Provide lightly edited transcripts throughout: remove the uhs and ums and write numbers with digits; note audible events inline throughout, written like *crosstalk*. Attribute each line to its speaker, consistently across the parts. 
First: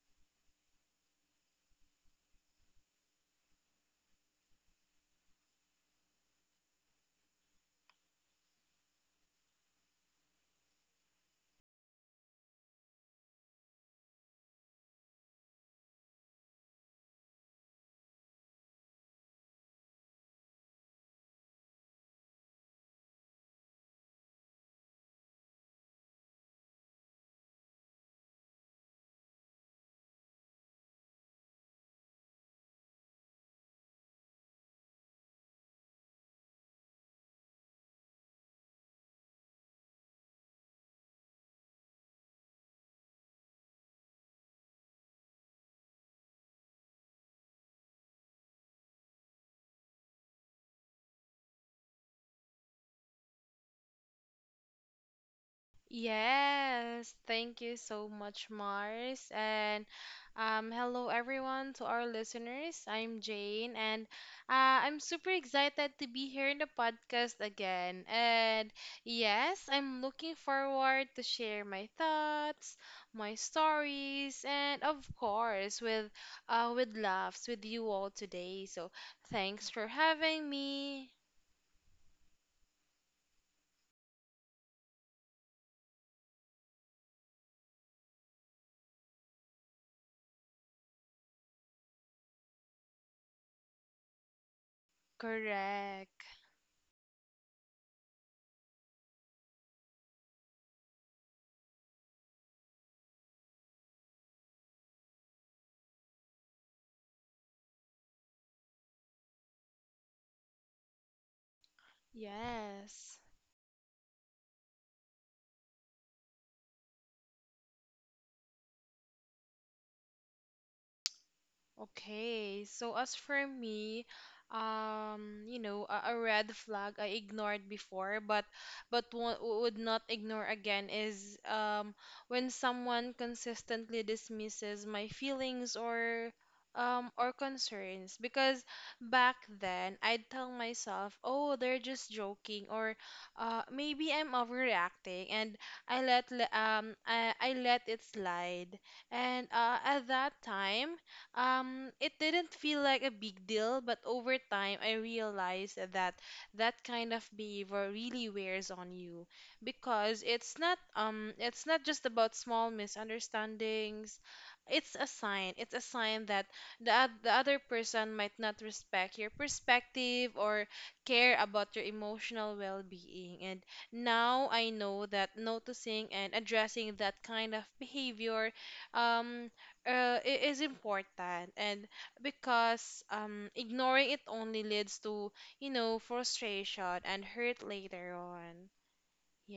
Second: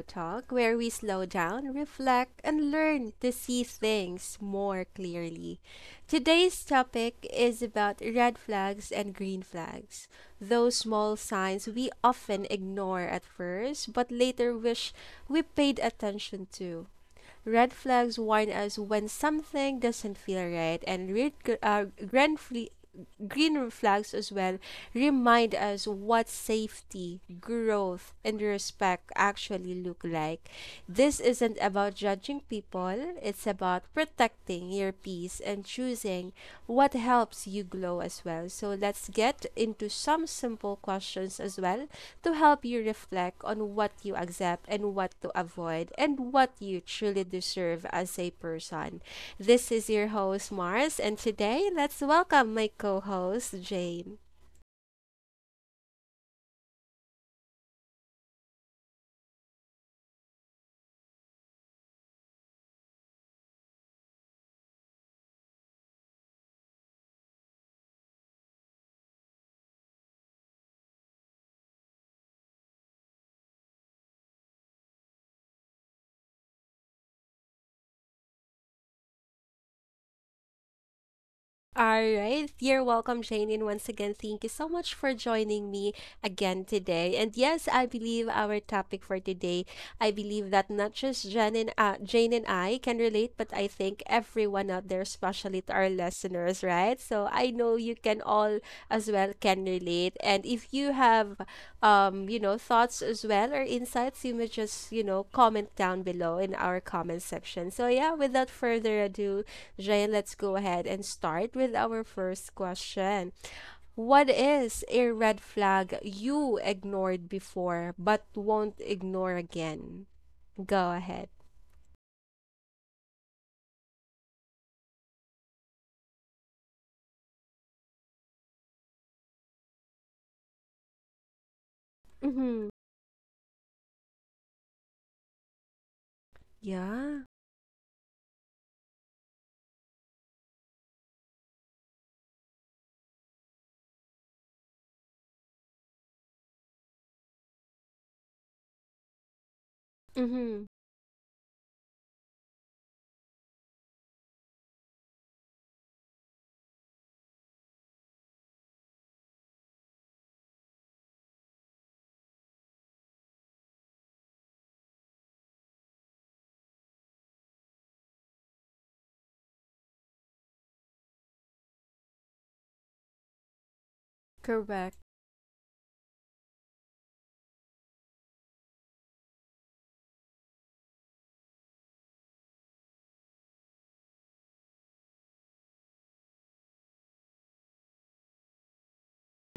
Speaker 1: Talk, where we slow down, reflect, and learn to see things more clearly. Today's topic is about red flags and green flags, those small signs we often ignore at first but later wish we paid attention to. Red flags warn us when something doesn't feel right, and red, gr- grand fle- green flags as well remind us what safety, growth, and respect actually look like. This isn't about judging people, it's about protecting your peace and choosing what helps you glow as well. So let's get into some simple questions as well to help you reflect on what you accept and what to avoid and what you truly deserve as a person. This is your host, Mars, and today let's welcome my co host, Jane.
Speaker 2: Yes, thank you so much, Mars. And hello, everyone, to our listeners. I'm Jane, and I'm super excited to be here in the podcast again. And yes, I'm looking forward to share my thoughts, my stories, and of course, with with laughs with you all today. So thanks for having me.
Speaker 1: All right, you're welcome, Jane. And once again, thank you so much for joining me again today. And yes, I believe our topic for today, I believe that not just Jane and I can relate, but I think everyone out there, especially to our
Speaker 2: Correct.
Speaker 1: listeners, right? So I know you can all as well can relate. And if you have, thoughts as well or insights, you may just, comment down below in our comment section. So yeah, without further ado, Jay, let's go ahead and start with our first
Speaker 2: Yes.
Speaker 1: question. What is a red flag you ignored before but won't ignore again? Go ahead.
Speaker 2: Okay, so as for me, you know, a red flag I ignored before, but would not ignore again is when
Speaker 1: Mm-hmm.
Speaker 2: someone consistently dismisses my feelings or um
Speaker 1: Yeah.
Speaker 2: or concerns because back then I'd tell myself, "Oh, they're just joking," or maybe I'm overreacting and I let it slide. And at that
Speaker 1: Mm-hmm.
Speaker 2: time, it didn't feel like a big deal, but over time I realized that that kind of behavior really wears on you because it's not just about small misunderstandings. It's a sign. It's a sign that the other person might not respect your perspective or care about your emotional well-being. And now I
Speaker 1: Correct.
Speaker 2: know that noticing and addressing that kind of behavior um it is important and because ignoring it only leads to frustration and hurt later on.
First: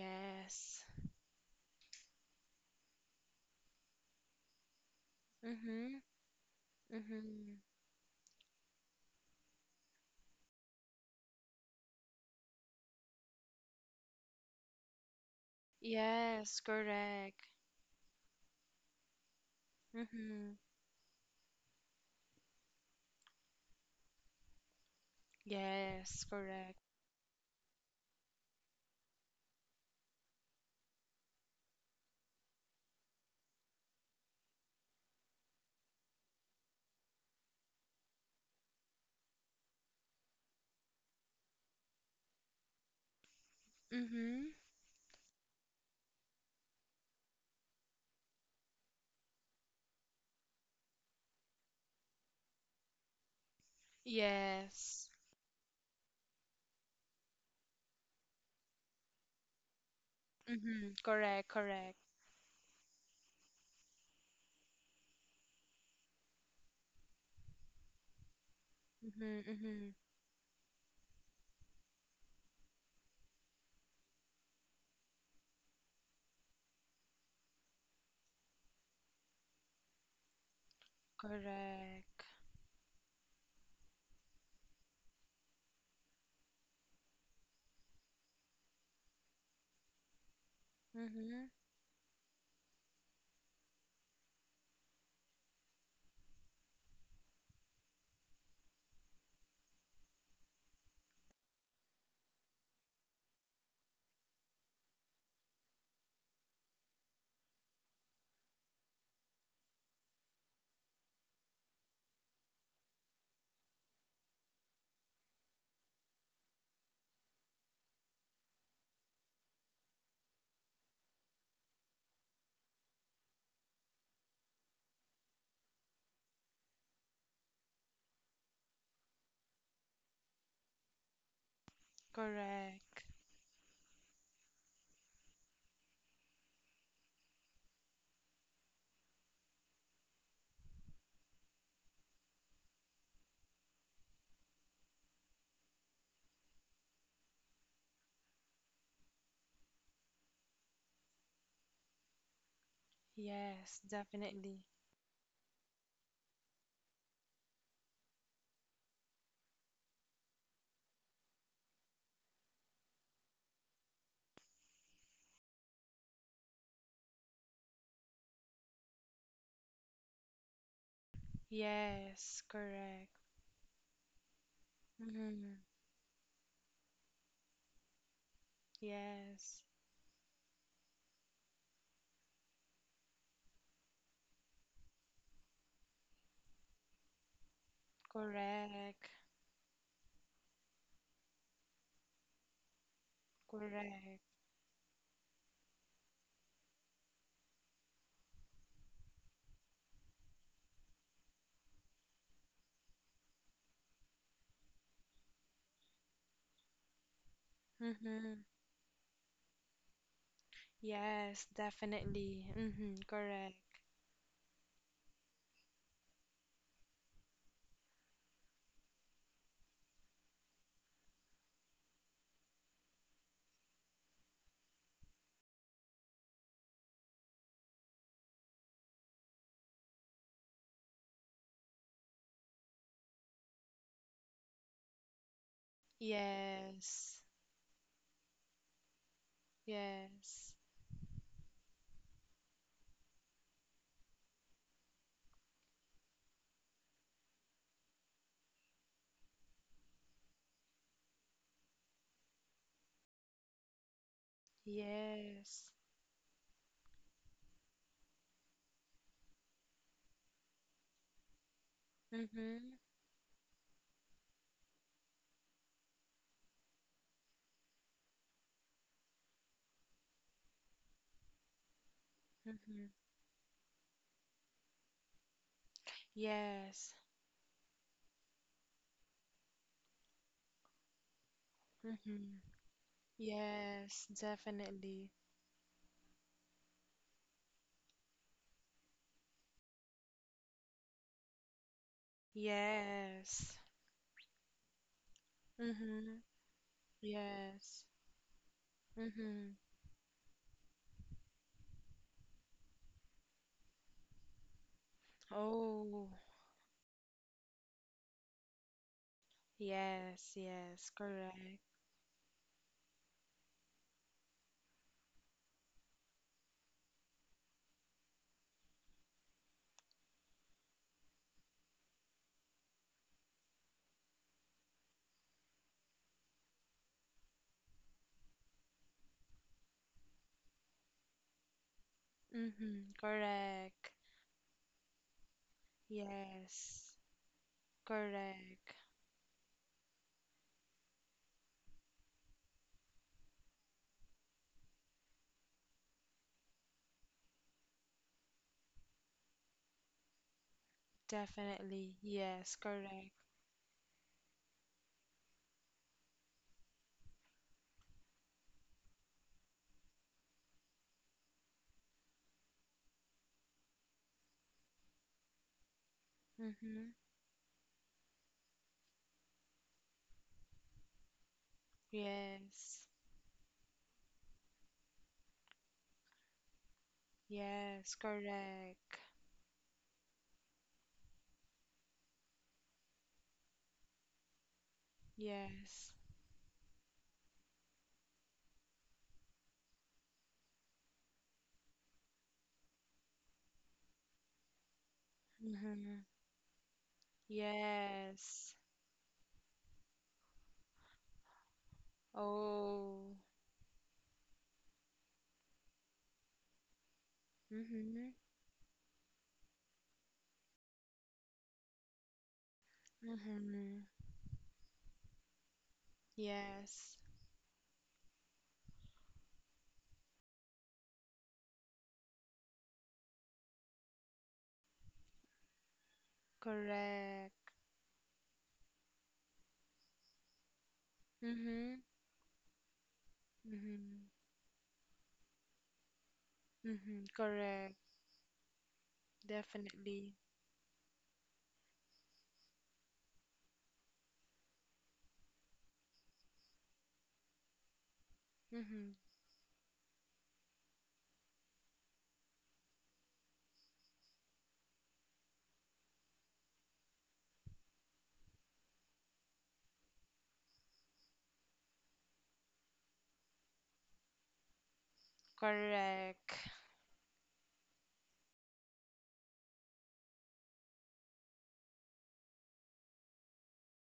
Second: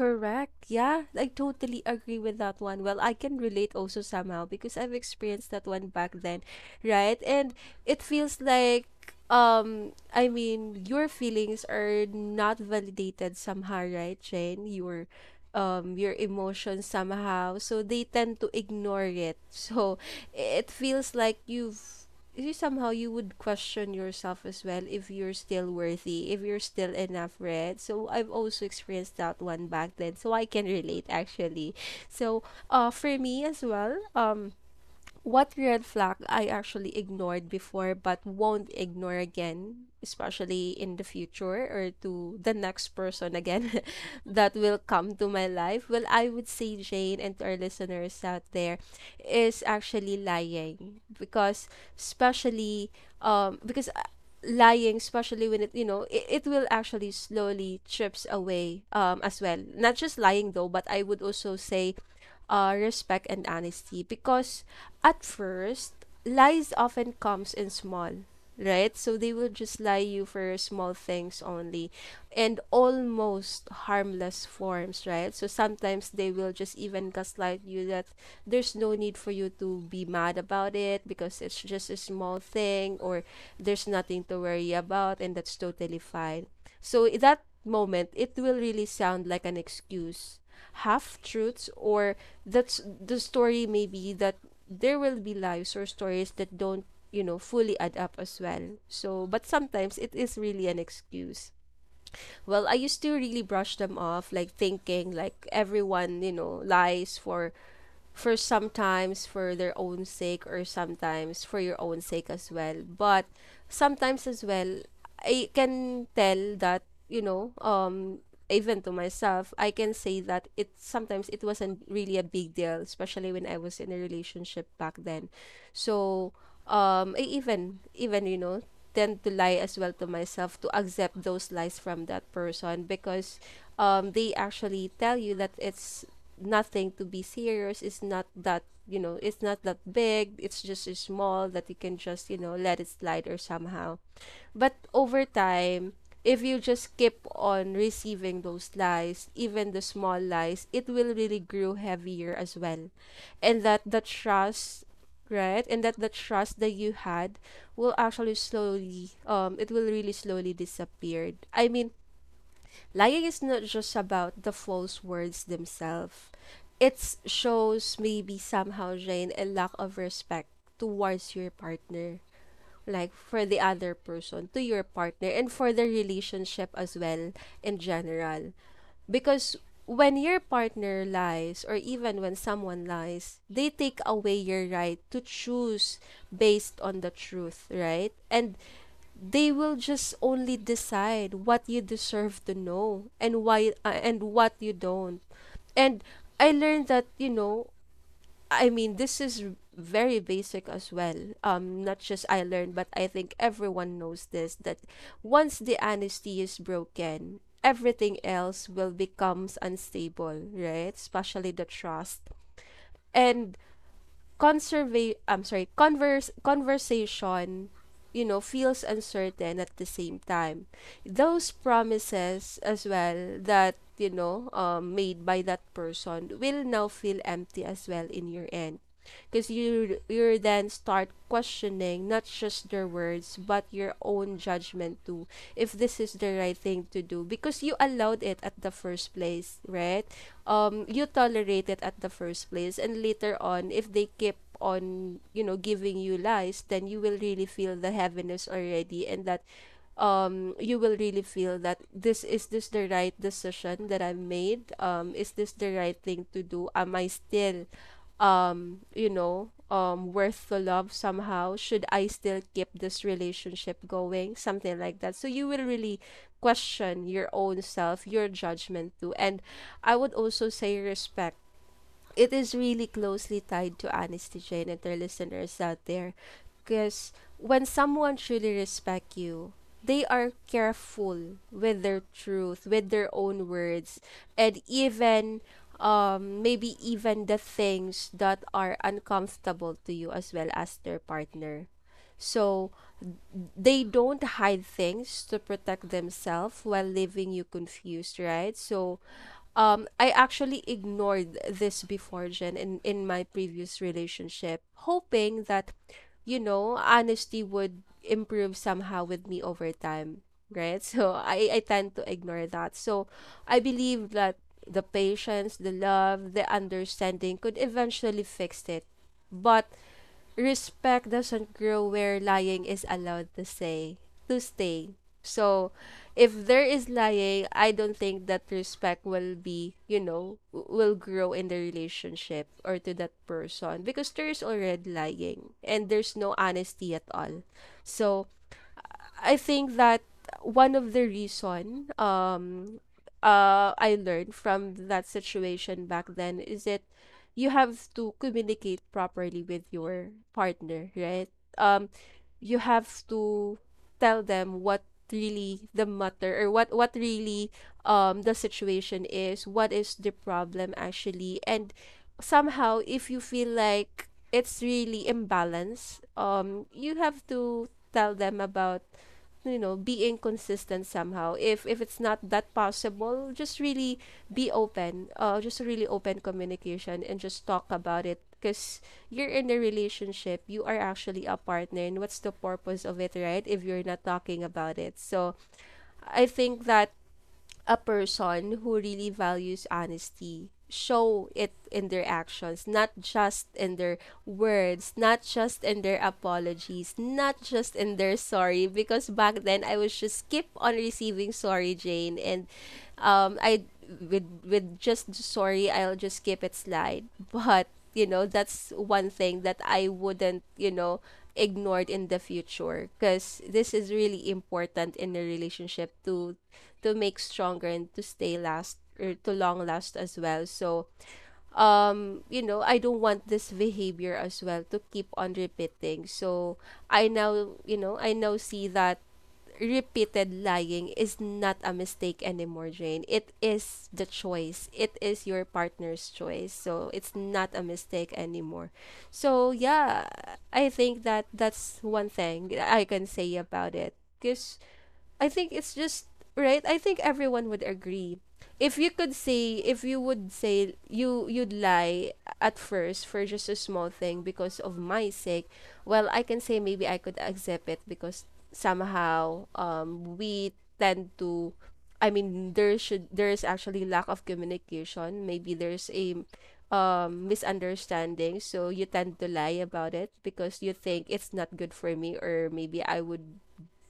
Speaker 1: Correct. Yeah, I totally agree with that one. Well, I can relate also somehow because I've experienced that one
Speaker 2: Mm-hmm.
Speaker 1: back then, right?
Speaker 2: Mm-hmm.
Speaker 1: And it feels like I mean, your feelings are not validated somehow, right, Jane? Your
Speaker 2: Yes,
Speaker 1: emotions
Speaker 2: correct.
Speaker 1: somehow. So they tend to ignore it. *laughs* So
Speaker 2: Mm-hmm.
Speaker 1: it feels like you would question yourself as well if you're still
Speaker 2: Yes,
Speaker 1: worthy, if you're
Speaker 2: correct.
Speaker 1: still enough, right? So I've also experienced that one back then, so I can relate actually. So, for me as well, what red flag I actually ignored before but won't ignore again, especially in the future or to the next person again *laughs*
Speaker 2: Mm-hmm.
Speaker 1: that will come to my life. Well, I would say, Jane, and to our listeners out there, is actually lying. Because, especially, um, because uh, lying,
Speaker 2: Yes.
Speaker 1: especially when it it will actually slowly chips away as well. Not just lying though, but
Speaker 2: Mm-hmm.
Speaker 1: I would
Speaker 2: Correct.
Speaker 1: also
Speaker 2: Correct.
Speaker 1: say respect and honesty, because at first lies often comes in small, right? So they
Speaker 2: Mm-hmm.
Speaker 1: will just
Speaker 2: Mm-hmm.
Speaker 1: lie you for small things only, and almost harmless forms, right? So sometimes they will just even gaslight you that there's no need for you to be mad about it, because it's just a
Speaker 2: Correct.
Speaker 1: small thing, or there's nothing to worry about and that's totally fine. So that moment, it will really sound like an excuse, half
Speaker 2: Mm-hmm.
Speaker 1: truths, or that's the story maybe, that there will be lives or stories that don't, fully add up as well. So, but sometimes it is really an excuse. Well, I used to really brush them off, like thinking like everyone, lies, for sometimes for their own sake or sometimes for your own sake as well. But sometimes as well, I can tell that, you know, um, even to myself, I can say that it sometimes it wasn't really a big deal, especially when I was in a relationship back then. So, I even even tend to lie as well to myself to accept those lies from that person,
Speaker 2: Correct.
Speaker 1: because they actually tell you that it's nothing to be serious. It's not that, it's not that big. It's just small that you can just, let it slide or somehow. But over time, if you just keep on receiving those lies, even the small lies, it will really grow heavier as well. And
Speaker 2: Yes,
Speaker 1: that the
Speaker 2: definitely.
Speaker 1: trust, right? And that the trust that you had will actually slowly it will really slowly disappeared. I mean, lying is not just about the false words themselves. It shows maybe somehow, Jane, a lack of respect towards your partner,
Speaker 2: Yes, correct.
Speaker 1: like for the other person, to your partner, and
Speaker 2: Mhm.
Speaker 1: for the relationship as well in general. Because
Speaker 2: Yes,
Speaker 1: when your partner lies, or even when someone lies, they take away your right to choose based on the truth, right? And
Speaker 2: correct,
Speaker 1: they will just only decide what you deserve to know and why,
Speaker 2: correct.
Speaker 1: and what you don't. And I learned that, I mean, this is very basic as well, not just I learned but I think everyone knows this, that once the honesty is broken everything
Speaker 2: Mm-hmm.
Speaker 1: else will becomes unstable, right?
Speaker 2: Yes,
Speaker 1: Especially the trust.
Speaker 2: definitely. Mm-hmm.
Speaker 1: And
Speaker 2: Correct.
Speaker 1: conserva- I'm sorry converse conversation, feels uncertain at the same time. Those promises as well that, made by that person will now feel empty as well in your end. Because you then start questioning not just their words but your own judgment too, if this is the right thing to
Speaker 2: Yes,
Speaker 1: do because you allowed it at the first place, right?
Speaker 2: yes,
Speaker 1: You tolerated at the first place, and later on if they keep on, giving you lies, then you will really feel the heaviness already. And that, you will really feel that this is this the right decision that I made. Is this the
Speaker 2: yes.
Speaker 1: right thing to do? Am I still, worth the love somehow? Should I still keep
Speaker 2: Mm-hmm.
Speaker 1: this relationship going, something like that? So you will really question your own self, your judgment too. And I would also say respect, it is really
Speaker 2: Mm-hmm.
Speaker 1: closely tied to anesthesia and other listeners out there.
Speaker 2: Yes.
Speaker 1: Because when someone truly respect you, they are careful with their
Speaker 2: Mm-hmm.
Speaker 1: truth, with their own words.
Speaker 2: Yes,
Speaker 1: And
Speaker 2: definitely.
Speaker 1: even, maybe even the things that are uncomfortable to you as well as their partner. So
Speaker 2: Yes.
Speaker 1: they don't hide things to protect
Speaker 2: Mm-hmm.
Speaker 1: themselves while leaving you
Speaker 2: Yes.
Speaker 1: confused, right? So,
Speaker 2: Mm-hmm.
Speaker 1: I actually ignored this before, Jen, in my previous relationship, hoping that,
Speaker 2: Oh,
Speaker 1: honesty would improve somehow with me over time,
Speaker 2: yes,
Speaker 1: right? *laughs*
Speaker 2: yes,
Speaker 1: So
Speaker 2: correct.
Speaker 1: I tend to ignore that. So I believe that the patience, the love, the understanding could eventually fix it. But respect doesn't grow where lying is allowed to stay. So, if there is lying, I don't think that respect will be, you know, w- will grow in the relationship or to
Speaker 2: Mm-hmm.
Speaker 1: that person,
Speaker 2: Correct.
Speaker 1: because there is already lying and there's no honesty
Speaker 2: Yes,
Speaker 1: at all. So,
Speaker 2: correct.
Speaker 1: I think that one of the reason I learned from that situation back then is that you have to communicate properly with your partner, right? Um
Speaker 2: Definitely. Yes,
Speaker 1: you have
Speaker 2: correct.
Speaker 1: to tell them what really the matter, or what really, the situation is, what is the problem actually. And somehow if you feel like it's really imbalanced,
Speaker 2: Mm-hmm.
Speaker 1: you have to tell them about, being consistent somehow. If it's not that
Speaker 2: Yes.
Speaker 1: possible, just really be open just really open communication and just talk
Speaker 2: Yes,
Speaker 1: about it. Because
Speaker 2: correct.
Speaker 1: you're in a relationship, you are actually a partner, and what's the purpose of it, right, if you're not talking about it? So
Speaker 2: Yes.
Speaker 1: I think that a person who really values honesty show it in their actions, not just in their words, not just in their
Speaker 2: Mm-hmm.
Speaker 1: apologies, not just in their
Speaker 2: Yes.
Speaker 1: sorry. Because back then, I was just keep on receiving sorry, Jane. And,
Speaker 2: Oh.
Speaker 1: I, with just sorry, I'll just keep it slide. But
Speaker 2: Mm-hmm.
Speaker 1: that's one thing that I wouldn't, ignored in the future, because this
Speaker 2: Mm-hmm.
Speaker 1: is really important in a relationship, to
Speaker 2: Yes.
Speaker 1: make stronger and to stay last or to long last as well. So, I don't want this behavior as well to keep on repeating. So, I
Speaker 2: Correct.
Speaker 1: now, you know, I now see that repeated lying is not a
Speaker 2: Mm-hmm.
Speaker 1: mistake anymore, Jane. It is
Speaker 2: Mm-hmm.
Speaker 1: the choice. It is your partner's choice. So,
Speaker 2: Mm-hmm.
Speaker 1: it's not a
Speaker 2: Correct.
Speaker 1: mistake anymore. So, yeah,
Speaker 2: Definitely.
Speaker 1: I think that that's one thing I can say about it. Because I think it's just right. I think everyone would agree. If
Speaker 2: Mm-hmm.
Speaker 1: you could say, if you would say you'd lie at first for just a small thing because of my sake, well, I can say maybe I could accept it, because somehow, we tend to, I mean, there should, there is actually lack of communication. Maybe there's a,
Speaker 2: Correct.
Speaker 1: misunderstanding, so you tend to lie about it because you think it's not good for me, or maybe I would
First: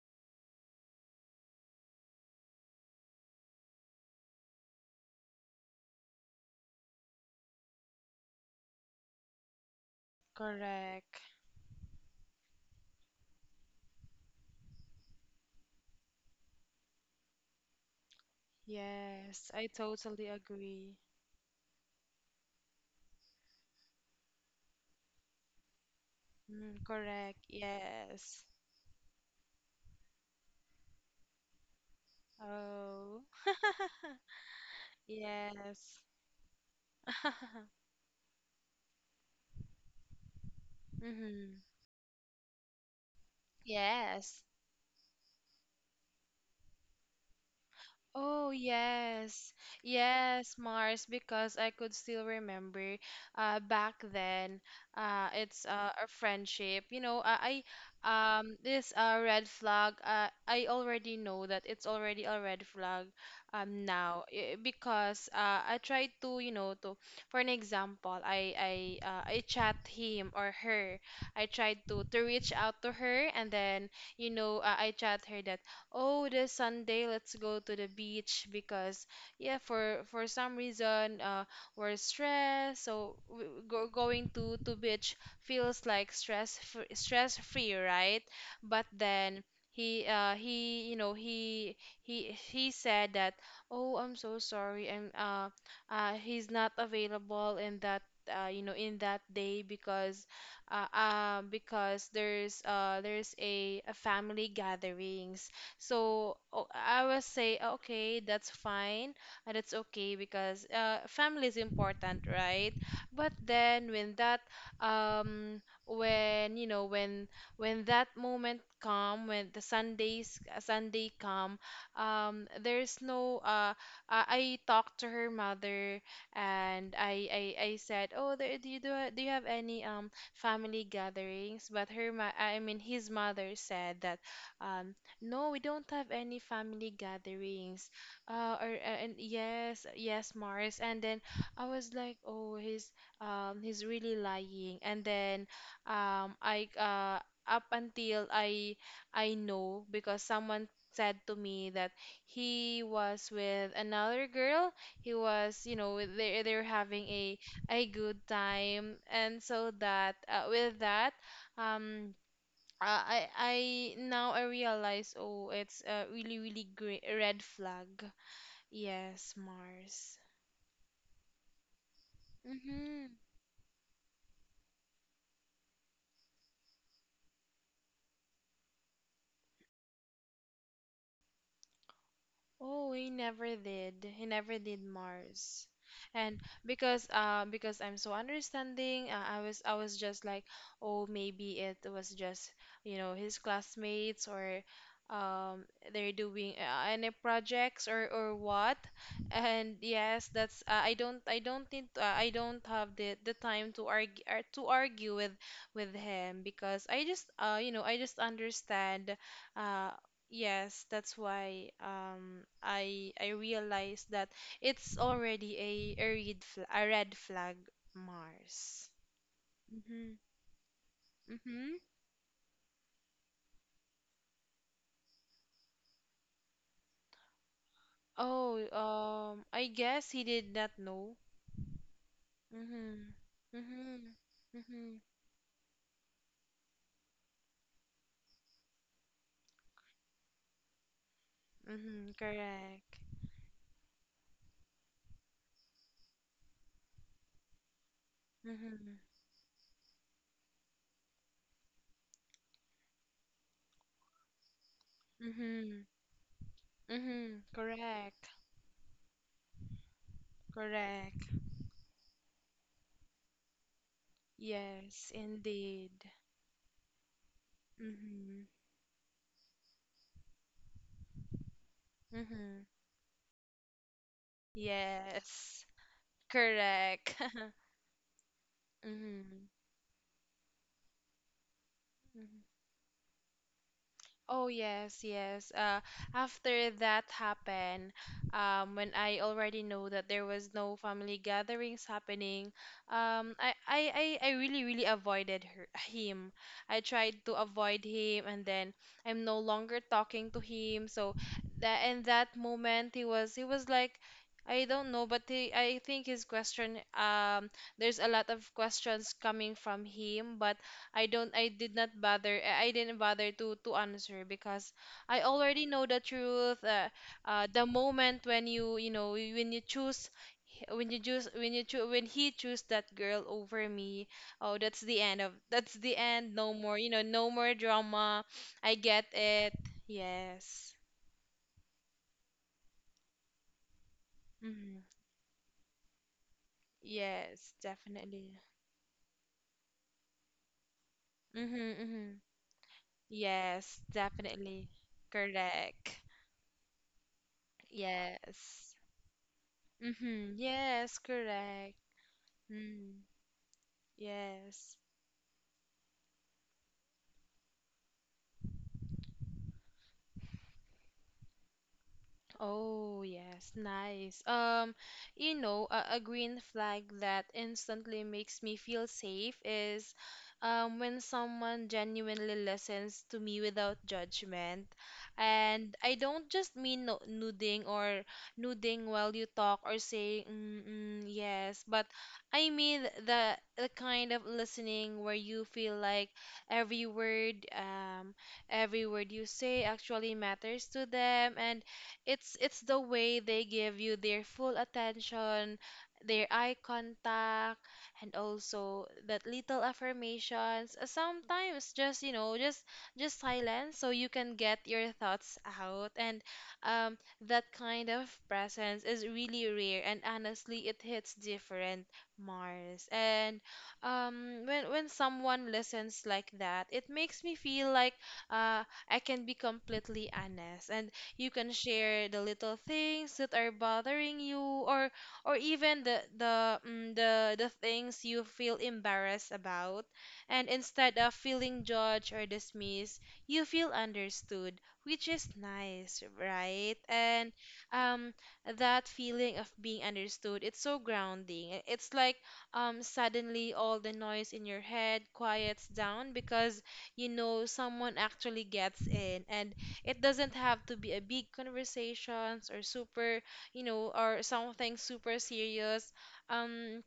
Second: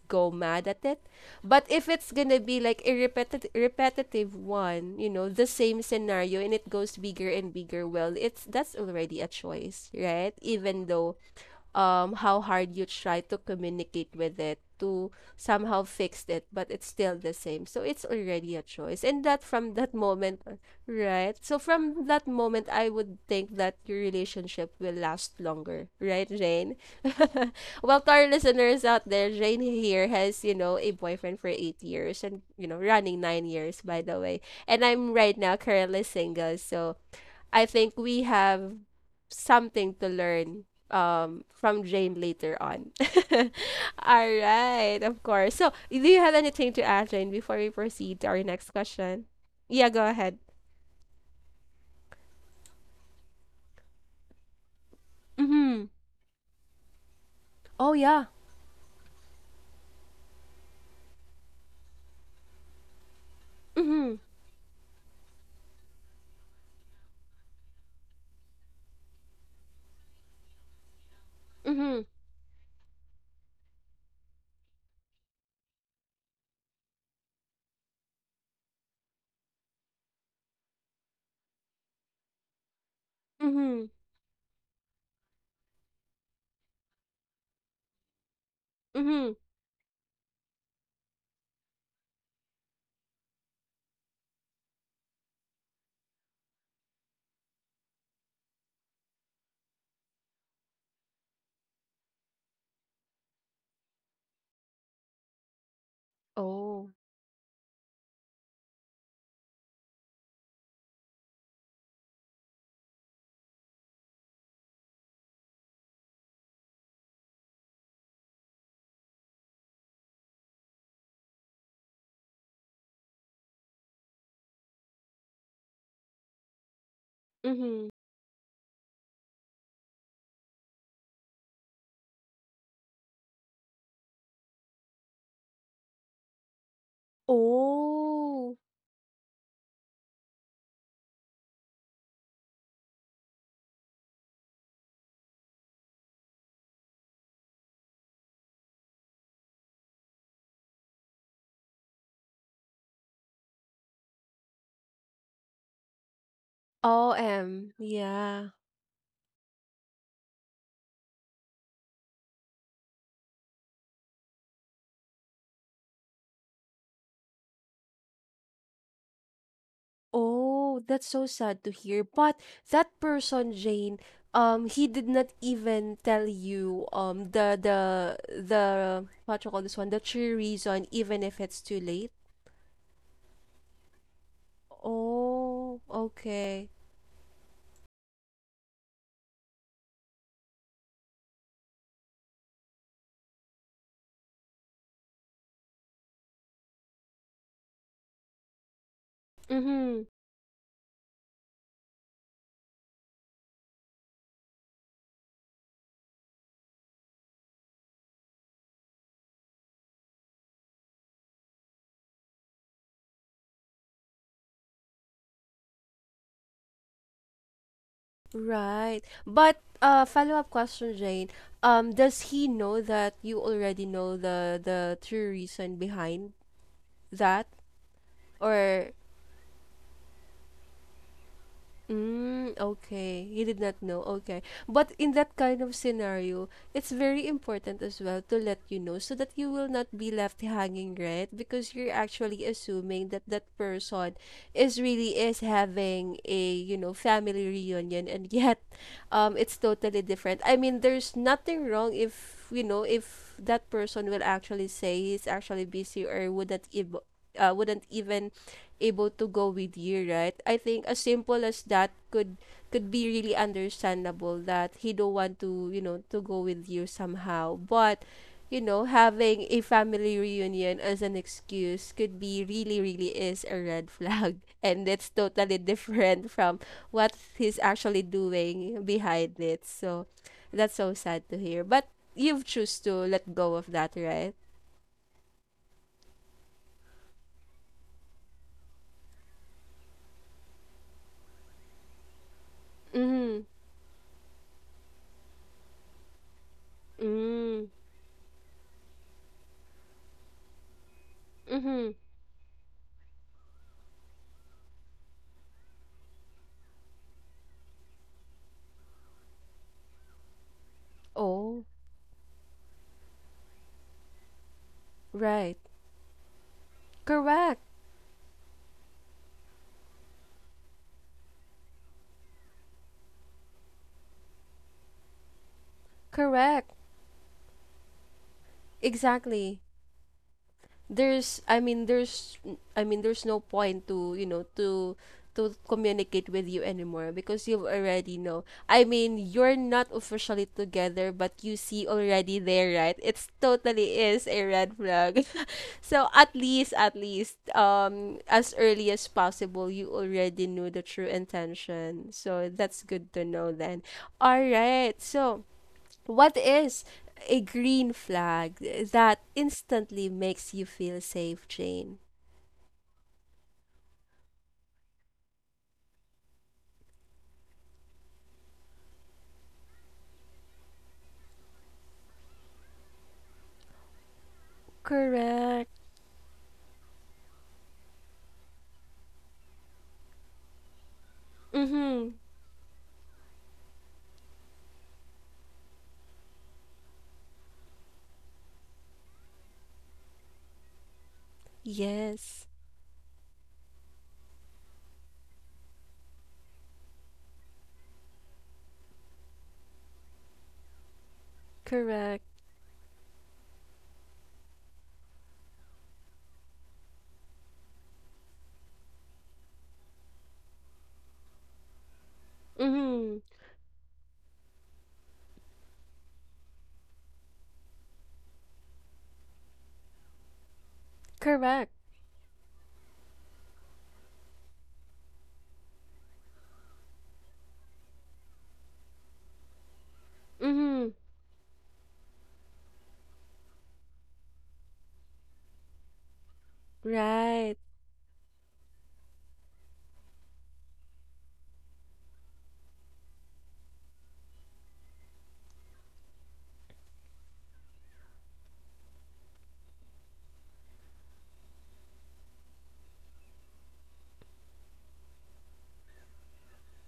Speaker 1: go mad at it. But if it's gonna be like a repetitive one, you know, the same scenario and it goes bigger and bigger, well, it's that's already a choice, right? Even though
Speaker 2: Correct.
Speaker 1: how hard you try to communicate with it to somehow fix it, but it's still the same, so it's already a choice. And that
Speaker 2: Yes, I
Speaker 1: from that
Speaker 2: totally
Speaker 1: moment,
Speaker 2: agree.
Speaker 1: right? So from that moment, I would think that your relationship will last longer, right, Jane?
Speaker 2: Mm, correct.
Speaker 1: *laughs* Well, to our
Speaker 2: Yes.
Speaker 1: listeners out there, Jane here has, a boyfriend for 8 years, and, running
Speaker 2: Oh.
Speaker 1: 9 years by the
Speaker 2: *laughs*
Speaker 1: way, and I'm right now
Speaker 2: Yes.
Speaker 1: currently single, so I
Speaker 2: *laughs*
Speaker 1: think we have something to learn
Speaker 2: Hmm.
Speaker 1: from Jane later on. *laughs* All
Speaker 2: Yes.
Speaker 1: right, of course. So, do you have anything to add, Jane, before we proceed to our
Speaker 2: Oh,
Speaker 1: next question?
Speaker 2: yes.
Speaker 1: Yeah, go ahead.
Speaker 2: Yes, Mars, because I could still remember back then it's
Speaker 1: Mm-hmm.
Speaker 2: a friendship. You know, I
Speaker 1: Oh yeah.
Speaker 2: this red flag I already know that it's already a red flag
Speaker 1: Mm-hmm.
Speaker 2: now because I tried to, you know, to for an example, I chat him or her. I tried
Speaker 1: Mm-hmm.
Speaker 2: to to reach out to her and then you know, I chat her that oh this Sunday let's go to the beach because yeah for some reason we're stressed so w- w- go,
Speaker 1: Mm-hmm.
Speaker 2: going to to beach feels like stress free, right? But
Speaker 1: Mm-hmm.
Speaker 2: then he uh he you know he he said that oh I'm so sorry, I'm he's not available in that in that day because there's a family gatherings. So oh,
Speaker 1: Oh.
Speaker 2: I will say, "Oh, okay, that's fine. That's okay because family is important, right?" But then when that, um, when you know, when when that moment come, when the Sunday come, there's no. I talked to her mother and I
Speaker 1: Mm-hmm.
Speaker 2: said, oh, there, do you have any family gatherings? But her, ma- I mean, his mother said that. Um, no, we don't have any family gatherings.
Speaker 1: Oh.
Speaker 2: Or and yes, yes, Mars. And then I was like, oh, he's really lying. And then I up until I know because someone said to me that he was with another girl. He was, you know, they're having a
Speaker 1: OM.
Speaker 2: a good
Speaker 1: Yeah.
Speaker 2: time. And so that with that, um. I now I realize oh it's a really really great red flag. Yes, Mars.
Speaker 1: Oh, that's so sad to hear. But that
Speaker 2: Mm-hmm.
Speaker 1: person, Jane, he did not even tell you the what you call this one, the true reason, even if it's too late.
Speaker 2: Oh, he never did. He never did, Mars.
Speaker 1: Oh,
Speaker 2: And
Speaker 1: okay.
Speaker 2: because I'm so understanding, I was just like, oh, maybe it was just, you know, his classmates or um they're doing any projects or what. And
Speaker 1: Mm-hmm.
Speaker 2: yes, that's I don't need I don't have the time to argue, to argue with him because I just you know, I just understand. uh Yes, that's why I realized that it's already a red flag, a red flag, Mars.
Speaker 1: Right. But
Speaker 2: Mm-hmm.
Speaker 1: follow-up question, Jane.
Speaker 2: Mm-hmm.
Speaker 1: Does he know that you already know the true reason behind that?
Speaker 2: Oh,
Speaker 1: Or
Speaker 2: I guess he did not know.
Speaker 1: Mm,
Speaker 2: Mm-hmm.
Speaker 1: okay. He did not know.
Speaker 2: Mm-hmm.
Speaker 1: Okay. But
Speaker 2: Mm-hmm.
Speaker 1: in that kind of scenario, it's very important as well to let you know so that you will not be left hanging, right? Because you're
Speaker 2: Mm-hmm.
Speaker 1: actually
Speaker 2: Correct.
Speaker 1: assuming that that person is really is having a, family reunion, and *laughs* yet
Speaker 2: Mm-hmm.
Speaker 1: it's totally different. I mean, there's nothing wrong if, if that person will actually say he's actually
Speaker 2: Mm-hmm.
Speaker 1: busy or
Speaker 2: Mm-hmm.
Speaker 1: wouldn't even
Speaker 2: Correct.
Speaker 1: able to go with you, right? I think as
Speaker 2: Correct.
Speaker 1: simple as that could be really understandable that he
Speaker 2: Yes,
Speaker 1: don't want to,
Speaker 2: indeed.
Speaker 1: to go with you somehow. But,
Speaker 2: Mm-hmm.
Speaker 1: having a family reunion as an excuse could be
Speaker 2: Mm-hmm.
Speaker 1: really, really is a red flag. *laughs* And that's totally
Speaker 2: Yes.
Speaker 1: different from
Speaker 2: Correct.
Speaker 1: what
Speaker 2: *laughs*
Speaker 1: he's actually doing behind
Speaker 2: Mm-hmm.
Speaker 1: it. So that's so sad to hear. But you've choose to let go of that, right?
Speaker 2: Oh yes, yes. After that happened, when I already know that there was no family gatherings happening, um,
Speaker 1: Mm-hmm.
Speaker 2: I, I, I, I really, really avoided her, him. I tried to
Speaker 1: Mm-hmm.
Speaker 2: avoid him, and then I'm no longer talking to him. So that
Speaker 1: Mm-hmm.
Speaker 2: in that moment, he was like, I don't know, but he, I think his question, there's a lot of questions coming from him, but I don't I
Speaker 1: Oh,
Speaker 2: did not bother I didn't bother to answer because I
Speaker 1: right.
Speaker 2: already know the truth.
Speaker 1: Correct.
Speaker 2: The moment when you know when he choose that girl over me, oh, that's the end. No
Speaker 1: Correct.
Speaker 2: more, no more drama. I get it.
Speaker 1: Exactly.
Speaker 2: Yes.
Speaker 1: There's I mean there's there's no point to,
Speaker 2: Mm-hmm.
Speaker 1: to communicate with you anymore because
Speaker 2: Yes,
Speaker 1: you already
Speaker 2: definitely.
Speaker 1: know. I mean, you're not officially together but
Speaker 2: Mm-hmm,
Speaker 1: you see
Speaker 2: mm-hmm.
Speaker 1: already there, right? It's
Speaker 2: Yes,
Speaker 1: totally is a
Speaker 2: definitely.
Speaker 1: red flag. *laughs*
Speaker 2: Correct.
Speaker 1: So at least, at least, as
Speaker 2: Yes.
Speaker 1: early as possible, you
Speaker 2: Mm-hmm.
Speaker 1: already knew the
Speaker 2: Yes,
Speaker 1: true
Speaker 2: correct.
Speaker 1: intention. So that's
Speaker 2: Mm.
Speaker 1: good to know then. All
Speaker 2: Yes.
Speaker 1: right. So what is a green flag that instantly makes you feel safe, Jane?
Speaker 2: Oh, yes, nice. You know, a green flag that instantly makes me feel safe is when someone genuinely listens to me without judgment.
Speaker 1: Correct.
Speaker 2: And I don't just mean no nodding or nodding while you talk or saying mm, mm, yes, but
Speaker 1: Mm-hmm.
Speaker 2: I mean the kind of listening where you feel like every word, um, every word you say actually matters to them, and it's
Speaker 1: Yes.
Speaker 2: it's the way they give you their full attention, their eye contact, and also that little affirmations. Sometimes just, you
Speaker 1: Correct.
Speaker 2: know, just silence so you can get your thoughts out. And um, that kind of presence is really rare, and honestly, it hits different, Mars.
Speaker 1: Mm-hmm.
Speaker 2: And when someone listens like that, it makes me feel like I can be completely honest, and you can
Speaker 1: Correct.
Speaker 2: share the little things that are bothering you or or even the mm, the things you feel embarrassed about. And
Speaker 1: Mm-hmm.
Speaker 2: instead of feeling judged or dismissed, you feel understood, which is nice, right? And
Speaker 1: Right.
Speaker 2: um that feeling of being understood, it's so grounding. It's like suddenly all the noise in your head quiets down because you know someone actually gets in, and it doesn't have to be a big conversations or super, you know, or something super serious. Um,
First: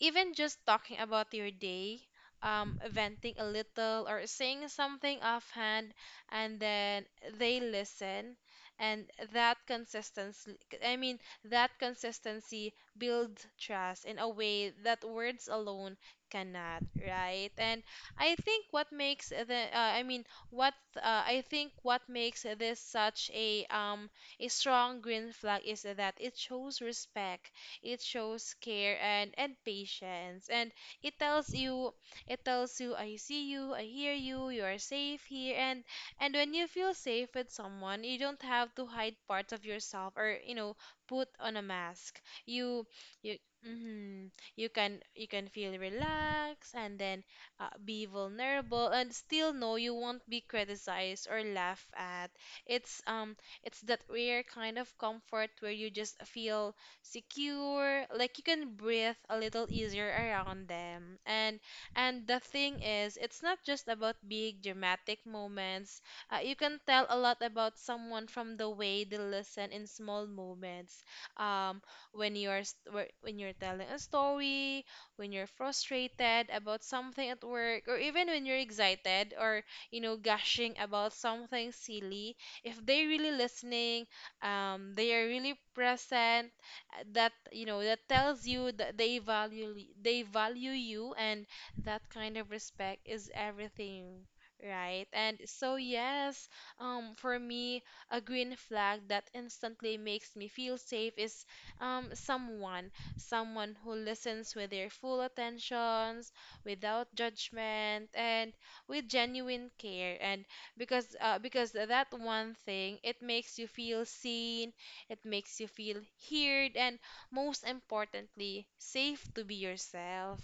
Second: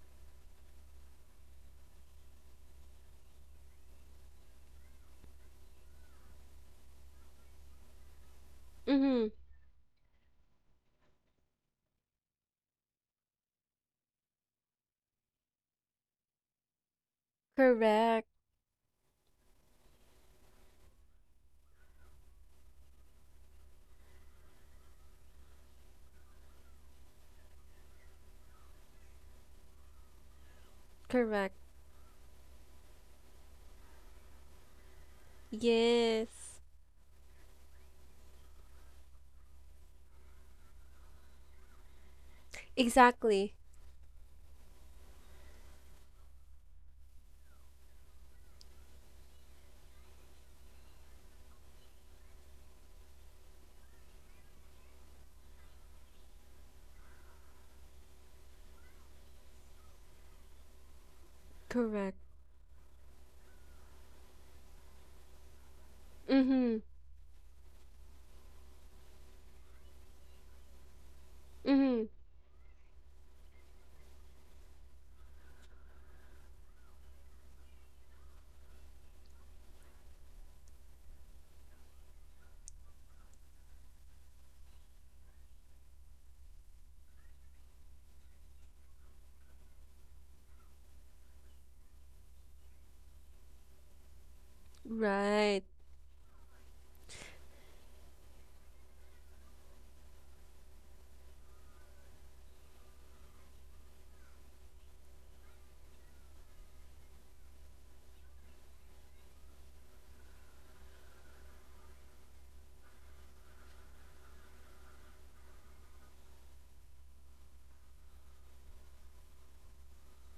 Speaker 2: even just talking about your day, venting a little or saying something offhand, and then they listen. And
Speaker 1: Mm-hmm.
Speaker 2: that consistency, I mean, that consistency builds trust in a way that words alone cannot, right? And
Speaker 1: Correct.
Speaker 2: I mean, what I think what makes this such a strong green flag is that it shows respect, it shows care and patience, and it tells
Speaker 1: Correct.
Speaker 2: you, it tells you, I see you, I hear you, you are safe here, and when
Speaker 1: Yes.
Speaker 2: you feel safe with someone, you don't have to hide parts of yourself or, put on a mask. You you.
Speaker 1: Exactly.
Speaker 2: mhm. You can you can feel relaxed and then be vulnerable and still know you won't be criticized or laughed at. It's um it's that rare kind of comfort where you just feel secure, like you can breathe a little easier around them, and
Speaker 1: Correct.
Speaker 2: the thing is it's not just about big dramatic moments. You
Speaker 1: Mm-hmm.
Speaker 2: can tell a lot about someone from the way they listen in small moments. um
Speaker 1: Mm-hmm.
Speaker 2: when when you're telling a story, when you're frustrated about something at work, or even when you're excited or gushing about something silly. If they're really listening, they are really present. That, you know, that tells you that they value they value you, and that kind of respect is everything, right? And
Speaker 1: Right.
Speaker 2: so yes, for me, a green flag that instantly makes me feel safe is um someone someone who listens with their full attentions, without judgment, and with genuine care. And because that one thing, it makes you feel seen, it makes you feel heard, and most importantly, safe to be yourself.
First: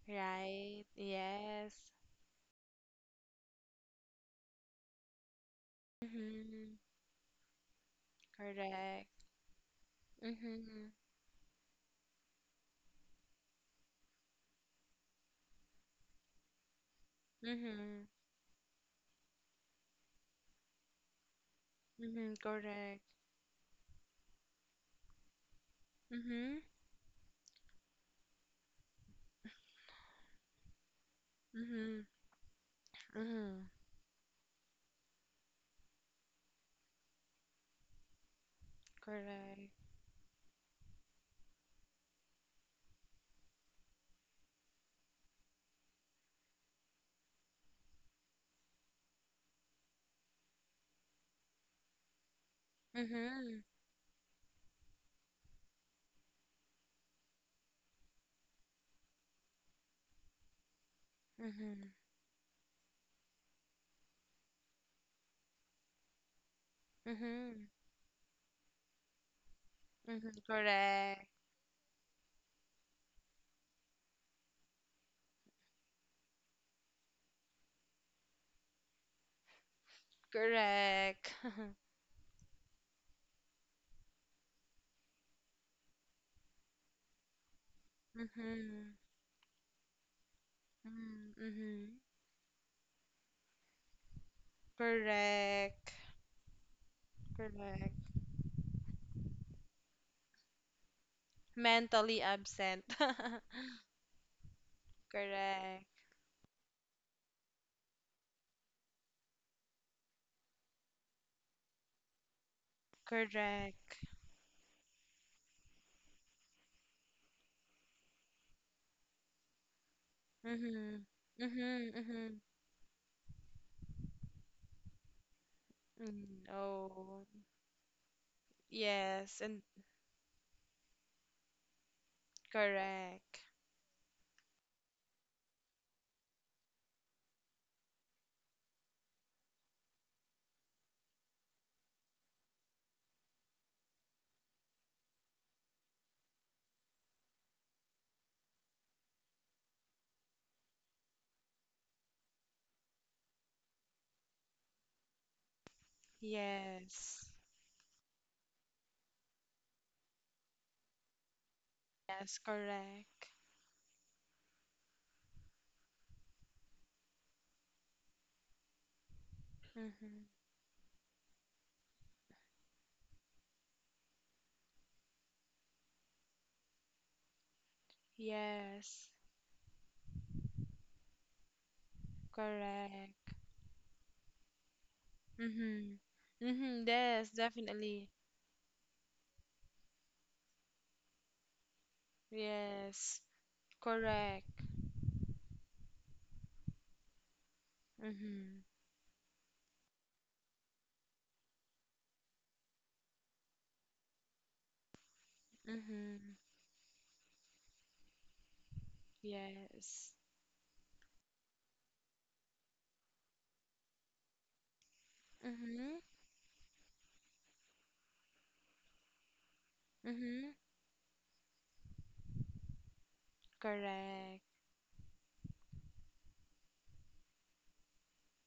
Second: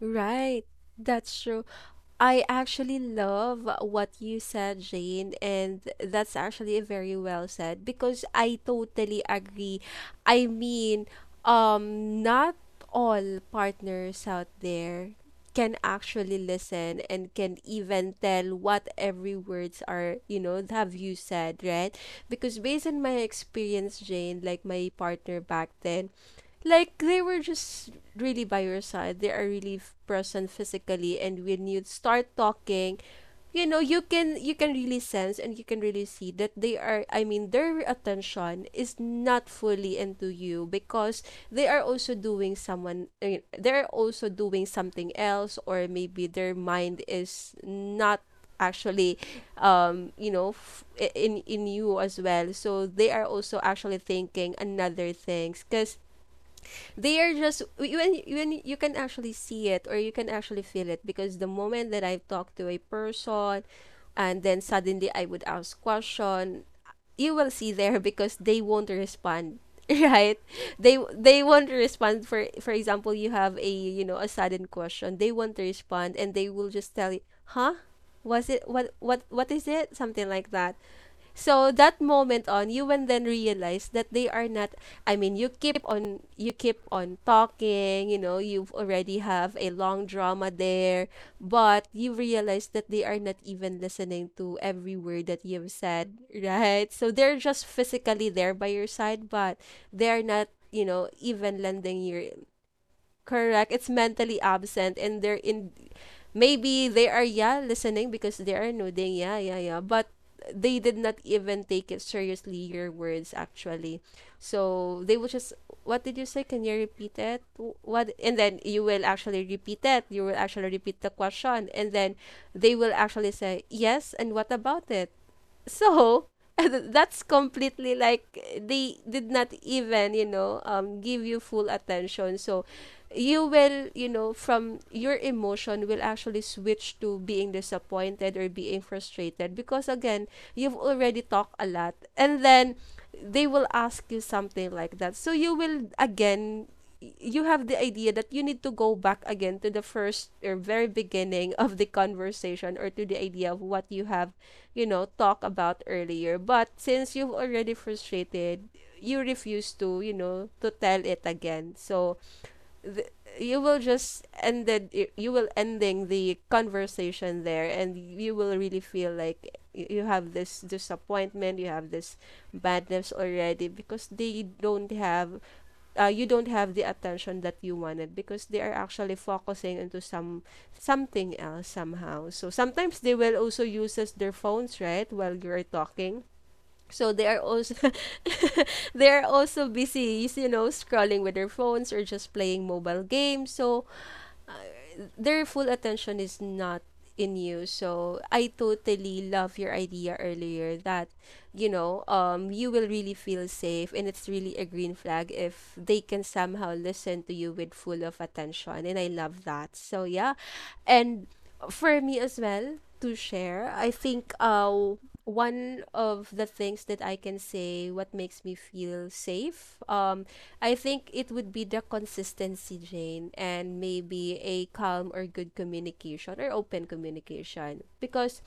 Speaker 1: Right.
Speaker 2: Right?
Speaker 1: That's true.
Speaker 2: Yes.
Speaker 1: I actually love what you said, Jane, and that's
Speaker 2: Mm-hmm.
Speaker 1: actually very well said because I
Speaker 2: Correct.
Speaker 1: totally agree. I
Speaker 2: Mm-hmm.
Speaker 1: mean, not all partners out there can actually listen and can
Speaker 2: Mm-hmm.
Speaker 1: even tell what every words are, have you said, right?
Speaker 2: Mm-hmm.
Speaker 1: Because based on
Speaker 2: Correct.
Speaker 1: my experience, Jane, like my partner back then,
Speaker 2: Mm-hmm.
Speaker 1: like they were just really by your side. They are really present physically, and when you
Speaker 2: Mm-hmm.
Speaker 1: start talking,
Speaker 2: Mm-hmm.
Speaker 1: you know you can really sense and you can really see that they are. I mean, their attention is not
Speaker 2: Correct.
Speaker 1: fully into you because they are also doing someone. I mean, they're also doing something else, or maybe their mind is not actually um you know f- in you as well, so they are also
Speaker 2: Mm-hmm.
Speaker 1: actually thinking another things because they are just when you can actually see it, or you can actually feel it because the moment
Speaker 2: Mm-hmm.
Speaker 1: that I talk to a person and then suddenly I would ask question, you will
Speaker 2: Mm-hmm.
Speaker 1: see there because they won't respond, *laughs* right?
Speaker 2: Mm-hmm.
Speaker 1: They
Speaker 2: Correct.
Speaker 1: they won't respond. For example, you have a, a sudden question, they won't respond and they will just tell you, "Huh? Was it what is it?" something like that.
Speaker 2: Correct.
Speaker 1: So
Speaker 2: *laughs*
Speaker 1: that moment on, you will then realize that they are not. I mean, you keep on talking. You know, you've
Speaker 2: Mm-hmm.
Speaker 1: already have a long drama there, but
Speaker 2: Mm-hmm.
Speaker 1: you realize that they are not even listening to every word that you've
Speaker 2: Correct.
Speaker 1: said, right? So they're just
Speaker 2: Correct.
Speaker 1: physically there by your side, but they're not. You know, even lending
Speaker 2: Mentally
Speaker 1: your
Speaker 2: absent. *laughs*
Speaker 1: correct. It's mentally absent, and they're in
Speaker 2: Correct.
Speaker 1: maybe they are, yeah, listening because they are nodding, yeah, yeah, yeah, but they did not even take it seriously, your words
Speaker 2: Correct.
Speaker 1: actually. So they will just what did you say, can you repeat it? What? And then you will actually repeat it, you will actually
Speaker 2: Mm-hmm.
Speaker 1: repeat the question,
Speaker 2: Mm-hmm.
Speaker 1: and then
Speaker 2: Mm-hmm.
Speaker 1: they will actually say yes and what about it. So
Speaker 2: Mm.
Speaker 1: *laughs* that's
Speaker 2: Oh,
Speaker 1: completely like they did
Speaker 2: yes,
Speaker 1: not
Speaker 2: and
Speaker 1: even, give you full attention, so
Speaker 2: correct.
Speaker 1: you will, from your emotion will actually switch to being disappointed or being frustrated because again, you've already talked a lot, and then they will ask you something like that, so you will again you have the idea that you need to go back again to the first or very beginning of the conversation or to the idea of what you have, talk about earlier. But since
Speaker 2: Yes.
Speaker 1: you've already frustrated, you refuse to, to tell it again. So
Speaker 2: Yes,
Speaker 1: th-
Speaker 2: correct.
Speaker 1: you will just ended, you will ending the conversation there, and you will really feel like you have
Speaker 2: Mm-hmm.
Speaker 1: this disappointment, you have this badness already because they don't have you don't have the attention that you wanted because they are
Speaker 2: Yes,
Speaker 1: actually focusing into something else somehow. So sometimes they will
Speaker 2: correct.
Speaker 1: also uses their phones, right, while you're
Speaker 2: Mm-hmm.
Speaker 1: talking.
Speaker 2: Mm-hmm.
Speaker 1: So they
Speaker 2: Yes,
Speaker 1: are also
Speaker 2: definitely.
Speaker 1: *laughs* they are also busy, scrolling with their phones or just playing mobile
Speaker 2: Yes,
Speaker 1: games. So
Speaker 2: correct.
Speaker 1: their full attention is not in you. So I
Speaker 2: Mm-hmm.
Speaker 1: totally love your idea earlier that, you will really feel safe, and it's really a green flag if they can
Speaker 2: Mm-hmm.
Speaker 1: somehow listen to you with full of attention. And I love that. So
Speaker 2: Yes.
Speaker 1: yeah. And for me as well to share, I think one
Speaker 2: Mm-hmm.
Speaker 1: of the things that I can say what makes me feel safe,
Speaker 2: Mm-hmm.
Speaker 1: I think it would be the consistency, Jane, and maybe
Speaker 2: Correct.
Speaker 1: a calm or good communication or open communication because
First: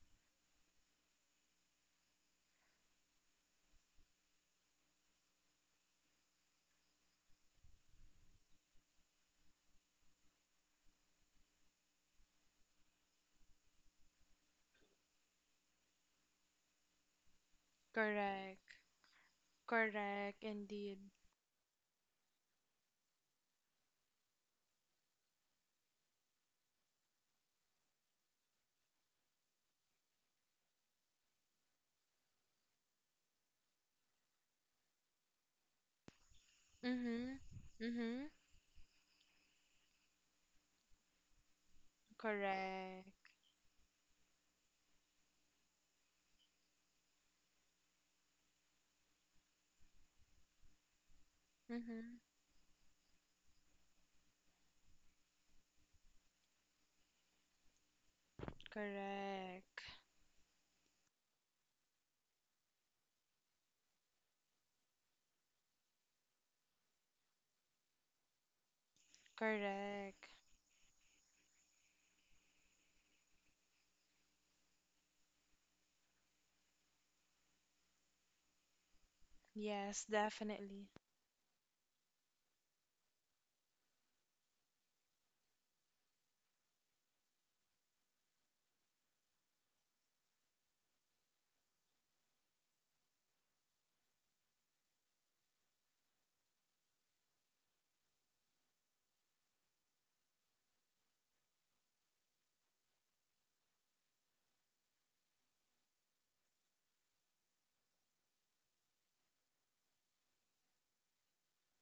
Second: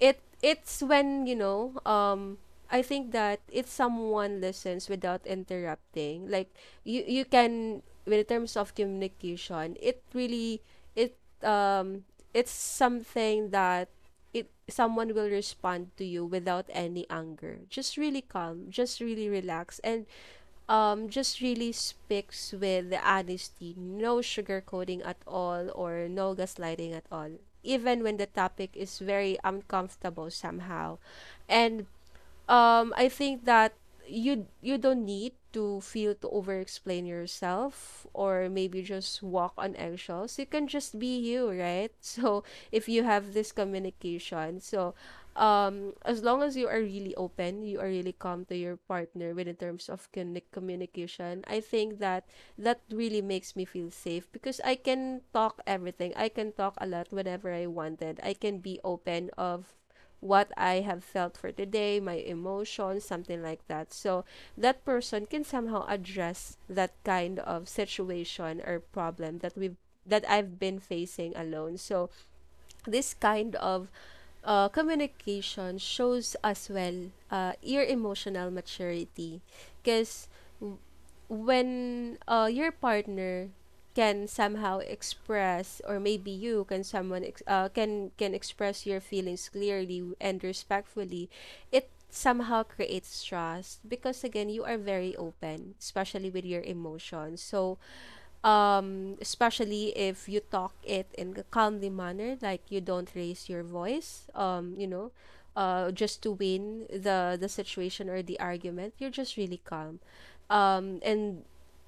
Speaker 1: it's when you know I think that if someone listens without interrupting, like you can in terms of communication, it really it it's something that it someone will respond to you without any anger. Just really calm,
Speaker 2: Correct.
Speaker 1: just really relax, and
Speaker 2: Correct, indeed.
Speaker 1: just really speaks with the honesty, no sugarcoating at all or no gaslighting at all, even when the topic is very uncomfortable somehow. And I think that you don't need to feel to over explain
Speaker 2: Mm-hmm.
Speaker 1: yourself
Speaker 2: Mm-hmm.
Speaker 1: or maybe just walk on eggshells. You can just be you, right? *laughs* So if you
Speaker 2: Correct.
Speaker 1: have this communication, so as long as you are really open, you are really calm to your partner when in terms of communication, I think
Speaker 2: Mm-hmm.
Speaker 1: that that really makes me feel safe because I can talk everything. I can talk a lot whenever I wanted. I can be open of
Speaker 2: Correct.
Speaker 1: what I have felt for today, my emotions, something like that. So that person can somehow address that kind of situation or problem that we've that
Speaker 2: Correct.
Speaker 1: I've been facing alone. So this kind of communication shows as well your emotional maturity
Speaker 2: Yes,
Speaker 1: because
Speaker 2: definitely.
Speaker 1: when your partner can somehow express or maybe you can someone can express your feelings clearly and respectfully, it somehow creates trust because again, you are very open especially with your emotions. So especially if you talk it in a calmly manner, like you don't raise your voice, just to win the situation or the argument, you're just really calm, and,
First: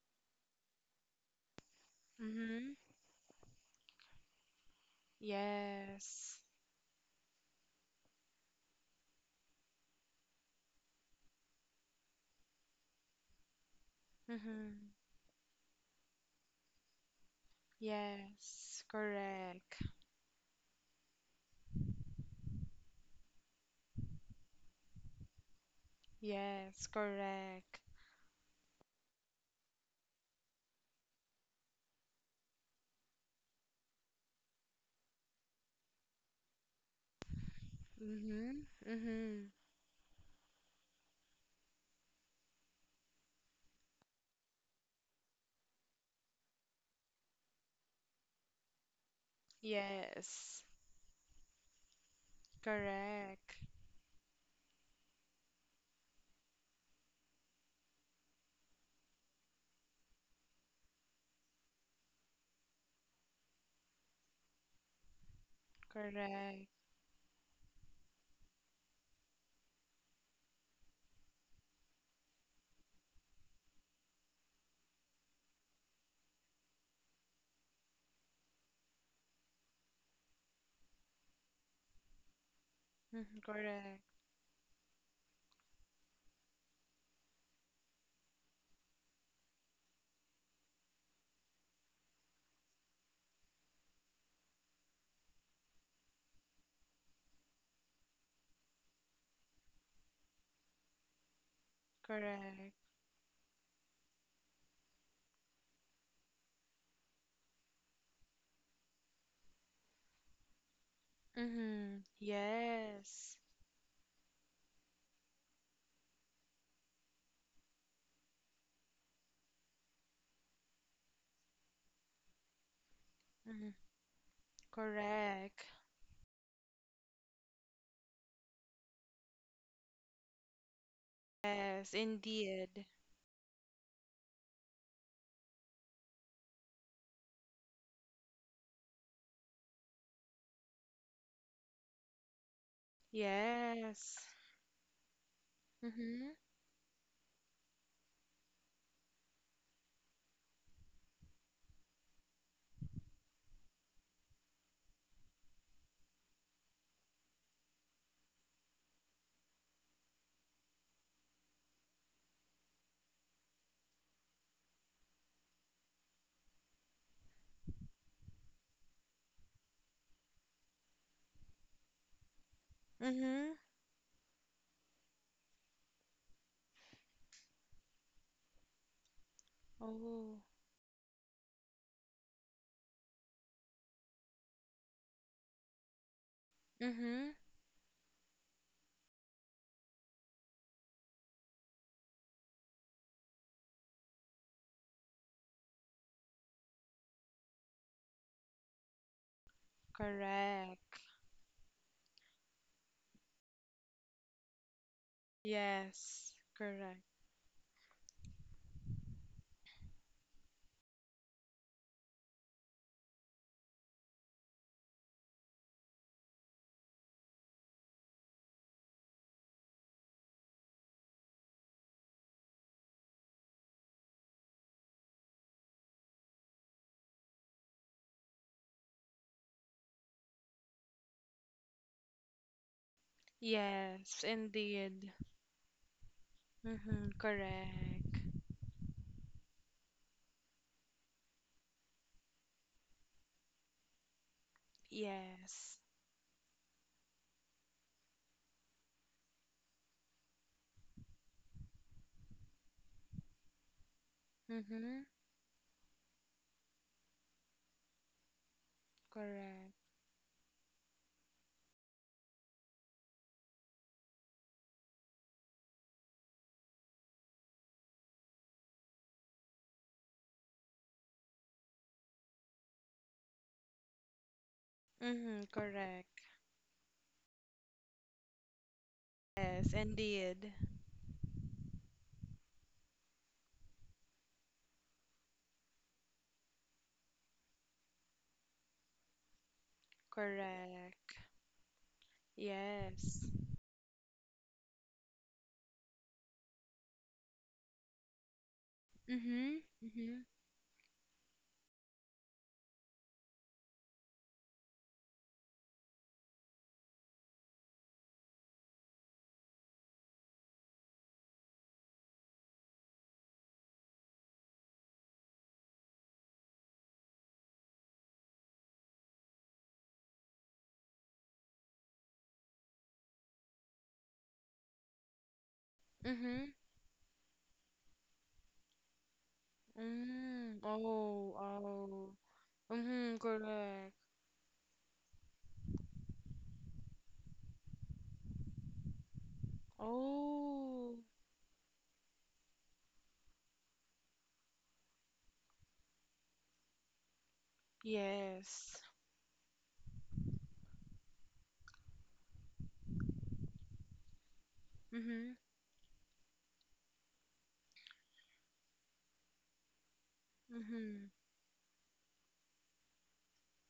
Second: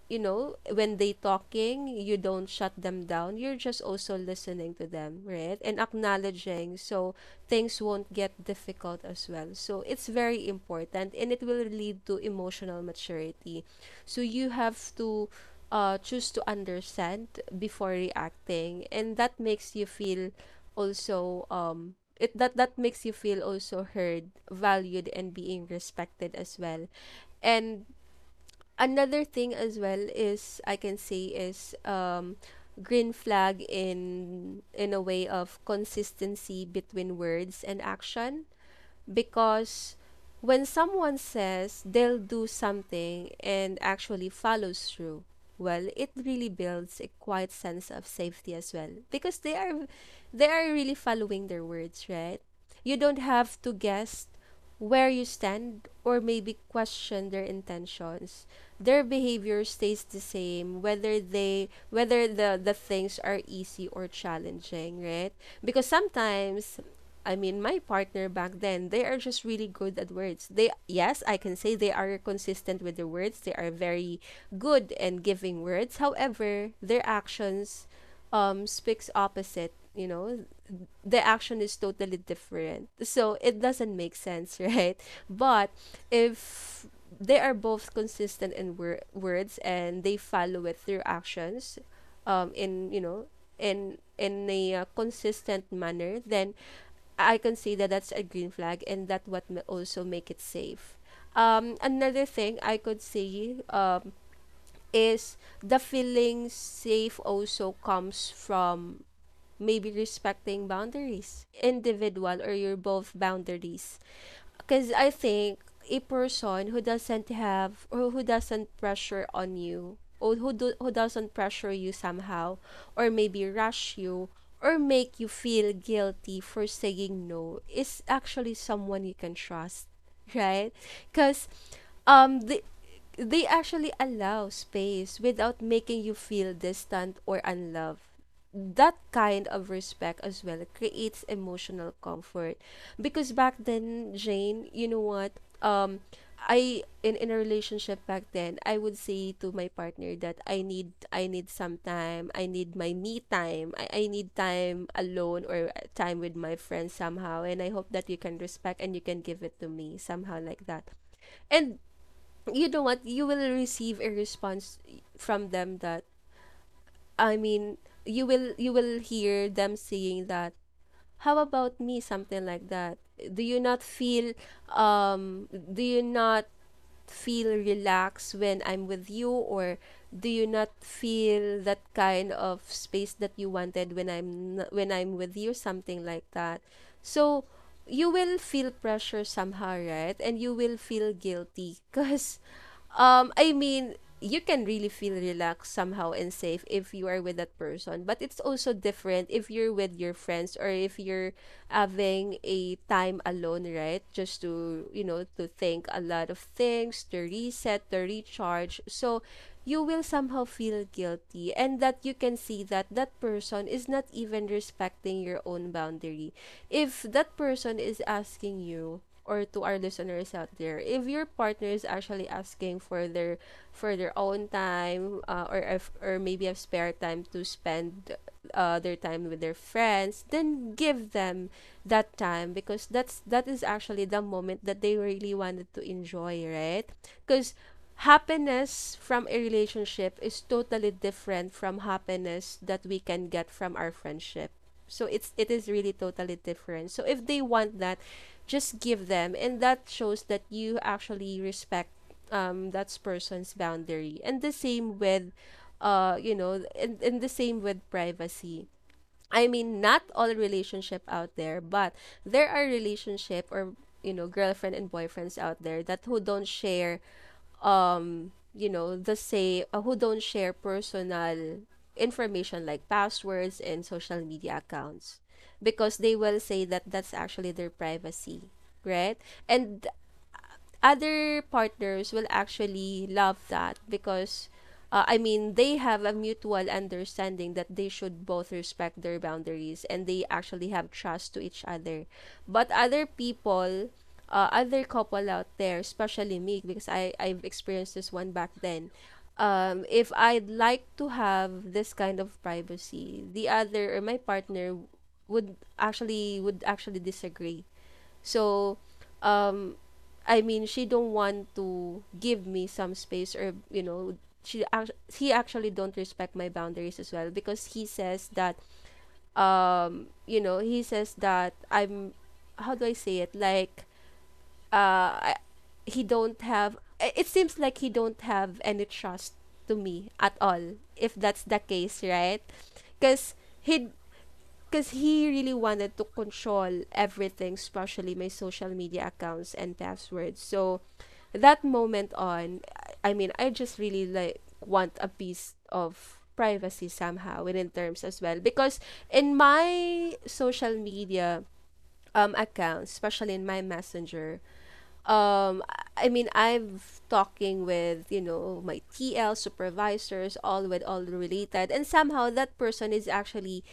Speaker 1: when they talking, you don't
Speaker 2: Mm-hmm.
Speaker 1: shut them down, you're just also listening to them, right, and
Speaker 2: Yes.
Speaker 1: acknowledging. So things won't get difficult as well, so it's very important and it will lead to emotional maturity. So you have
Speaker 2: Mm-hmm.
Speaker 1: to choose to understand before
Speaker 2: Yes.
Speaker 1: reacting, and that makes
Speaker 2: Correct.
Speaker 1: you feel also it that that makes you feel also heard, valued, and being respected as well.
Speaker 2: Yes. Correct.
Speaker 1: And another thing as well is I can say is green flag in a way of consistency between words and action
Speaker 2: Mm-hmm. Mm-hmm.
Speaker 1: because when someone says they'll do something and actually follows through, well, it really builds a quiet sense of safety as well because they
Speaker 2: Yes.
Speaker 1: are really following their words, right? You don't
Speaker 2: Correct.
Speaker 1: have to guess where you stand or maybe question their intentions. Their behavior stays the same whether the things are easy or challenging, right? Because
Speaker 2: Correct.
Speaker 1: sometimes I mean, my partner back then, they are just really good at words. They, yes, I can say they are consistent with their words. They are very good and giving words. However, their actions speaks opposite. You know, the action is totally different. So
Speaker 2: Mm-hmm.
Speaker 1: it doesn't
Speaker 2: Correct.
Speaker 1: make sense, *laughs* right? But if they are both consistent in words and they follow it through actions in you know in a consistent manner then I can say that that's a green flag and that what may also make it safe. Another thing I
Speaker 2: Correct.
Speaker 1: could say is the feeling safe also comes from maybe respecting boundaries,
Speaker 2: Mm-hmm.
Speaker 1: individual or your both
Speaker 2: Yes.
Speaker 1: boundaries. Because I think a person who doesn't have or who doesn't pressure on you or who doesn't pressure you somehow or maybe
Speaker 2: Mm-hmm.
Speaker 1: rush you or make you feel
Speaker 2: Correct.
Speaker 1: guilty for saying no is actually someone you can trust, *laughs* right? Because
Speaker 2: Yes,
Speaker 1: um the
Speaker 2: indeed.
Speaker 1: they actually allow space without making you feel distant or unloved. That kind of respect as well creates emotional comfort. Because back then,
Speaker 2: Yes.
Speaker 1: Jane, you know what? Um
Speaker 2: Mm-hmm.
Speaker 1: I in a relationship back then, I would say to my partner that I need some time, I need my me time. I need time alone or time with my friends somehow and I hope that you can respect and you can give it to me somehow like that. And you know what, you will receive a response from them that, i mean you will hear them saying that, how about me, something like that. Do
Speaker 2: Mm-hmm.
Speaker 1: you not feel, do you not feel relaxed when I'm with you? Or do
Speaker 2: Oh.
Speaker 1: you not feel that kind of space that you wanted when when I'm with you, something like that.
Speaker 2: Mm-hmm.
Speaker 1: So you will feel pressure somehow, right? And you will feel guilty *laughs* because I mean, you can really feel relaxed somehow and safe if you are with that person. But it's also different if you're with your friends or if
Speaker 2: Correct.
Speaker 1: you're having a time alone, right? Just to, you know, to think a lot
Speaker 2: Yes.
Speaker 1: of things,
Speaker 2: Correct.
Speaker 1: to reset, to recharge. So you will somehow feel guilty and that you can see that that person is not even respecting your own boundary. If that person is asking you, or to our listeners out there, if your partner is actually asking for their own time, or if, or maybe a spare time to spend their time with their friends, then give them that time, because that is actually the
Speaker 2: Yes,
Speaker 1: moment that they
Speaker 2: indeed.
Speaker 1: really wanted to enjoy, right?
Speaker 2: Mm-hmm.
Speaker 1: Because
Speaker 2: Correct.
Speaker 1: happiness from a relationship is totally different from happiness that we can get from our friendship. So it is
Speaker 2: Yes.
Speaker 1: really totally different. So if they want that, just give them, and that shows that you actually respect that person's boundary. And the same
Speaker 2: Mm-hmm.
Speaker 1: with you know and the same with privacy. I
Speaker 2: Correct.
Speaker 1: mean, not all relationship out there, but there are relationship or you know, girlfriend and boyfriends out there that who don't share, you know, the say who don't share personal information like passwords and social media accounts,
Speaker 2: Mm-hmm.
Speaker 1: because they
Speaker 2: Correct.
Speaker 1: will say that that's actually their privacy, right?
Speaker 2: Yes,
Speaker 1: And
Speaker 2: indeed.
Speaker 1: other partners will actually love that, because I mean, they have a mutual understanding that they should both respect their boundaries and they actually have
Speaker 2: Correct.
Speaker 1: trust to each other. But other
Speaker 2: Yes.
Speaker 1: people, other couple out there, especially me, because I've experienced this one back then.
Speaker 2: Mm-hmm.
Speaker 1: If
Speaker 2: Mm-hmm.
Speaker 1: I'd like to have this kind of privacy, the other or my partner would actually disagree, so, um, I mean, she don't want to give me some space, or you know, he actually don't respect my boundaries as well, because he says that you know, he says that I'm, how do I say it? Like uh I, he don't
Speaker 2: Mm-hmm.
Speaker 1: have it seems like he don't have any trust to me at
Speaker 2: Mm.
Speaker 1: all if
Speaker 2: Oh,
Speaker 1: that's the case,
Speaker 2: oh.
Speaker 1: right?
Speaker 2: Mm-hmm.
Speaker 1: Cuz he
Speaker 2: Correct.
Speaker 1: because he really wanted to control everything, especially my social media accounts and passwords. So
Speaker 2: Oh,
Speaker 1: that moment on, I mean, I just really like want a piece of privacy somehow within terms as well, because
Speaker 2: yes.
Speaker 1: in my social media accounts, especially in my messenger.
Speaker 2: Mm-hmm.
Speaker 1: I mean, I've talking with you know my TL supervisors, all with all
Speaker 2: Mm-hmm.
Speaker 1: related, and somehow that person is actually,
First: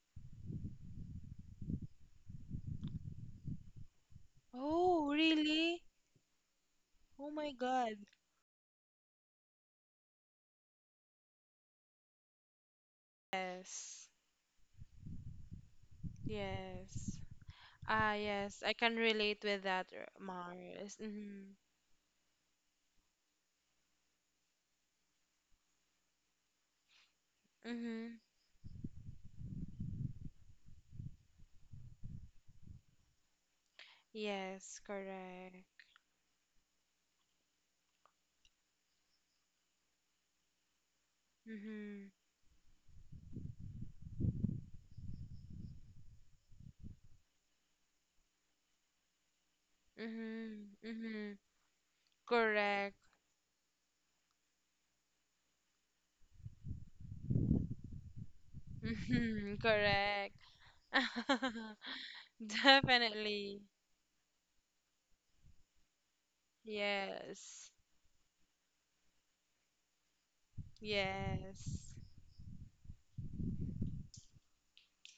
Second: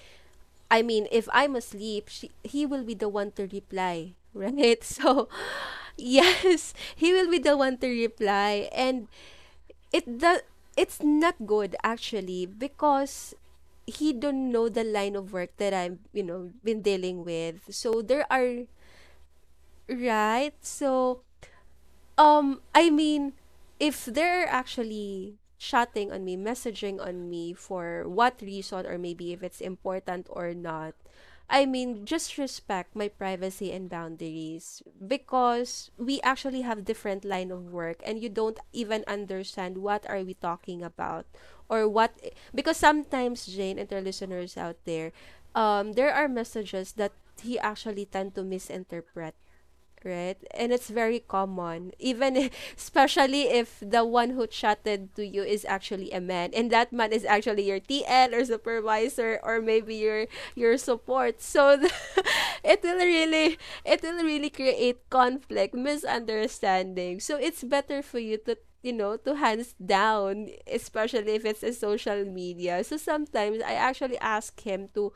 Speaker 1: I mean, if I'm asleep, he will be the one to reply, right? *laughs*
Speaker 2: Oh,
Speaker 1: So,
Speaker 2: really?
Speaker 1: yes, he will
Speaker 2: Oh
Speaker 1: be
Speaker 2: my
Speaker 1: the one to
Speaker 2: God.
Speaker 1: reply, and it the it's not good actually, because
Speaker 2: Yes.
Speaker 1: he don't know the line of work that I've you know been
Speaker 2: Yes.
Speaker 1: dealing with. So
Speaker 2: Ah,
Speaker 1: there
Speaker 2: yes.
Speaker 1: are.
Speaker 2: I can relate with that,
Speaker 1: Right.
Speaker 2: Mars.
Speaker 1: So,
Speaker 2: Mm-hmm.
Speaker 1: I mean, if they're actually chatting on me, messaging on me, for
Speaker 2: Mm-hmm.
Speaker 1: what reason, or maybe if it's important or not, I mean, just respect my privacy and
Speaker 2: Yes,
Speaker 1: boundaries,
Speaker 2: correct.
Speaker 1: because we actually have different line of work and you don't even understand what are we talking about, or
Speaker 2: Mm-hmm.
Speaker 1: what, because sometimes Jane and their listeners out there, there are messages that he actually tend to misinterpret, right?
Speaker 2: Mm-hmm.
Speaker 1: And it's very
Speaker 2: Mm-hmm.
Speaker 1: common, even if, *laughs*
Speaker 2: Correct.
Speaker 1: especially if the one who chatted to you is actually a man, and that man is actually your TN or supervisor
Speaker 2: Mm-hmm.
Speaker 1: or maybe
Speaker 2: Correct.
Speaker 1: your support.
Speaker 2: *laughs*
Speaker 1: So the, *laughs* it will really,
Speaker 2: Definitely.
Speaker 1: it will really create conflict, misunderstanding. So it's
Speaker 2: Yes.
Speaker 1: better for you to, you know, to hands down, especially if it's a
Speaker 2: Yes.
Speaker 1: social media. So sometimes I actually ask him to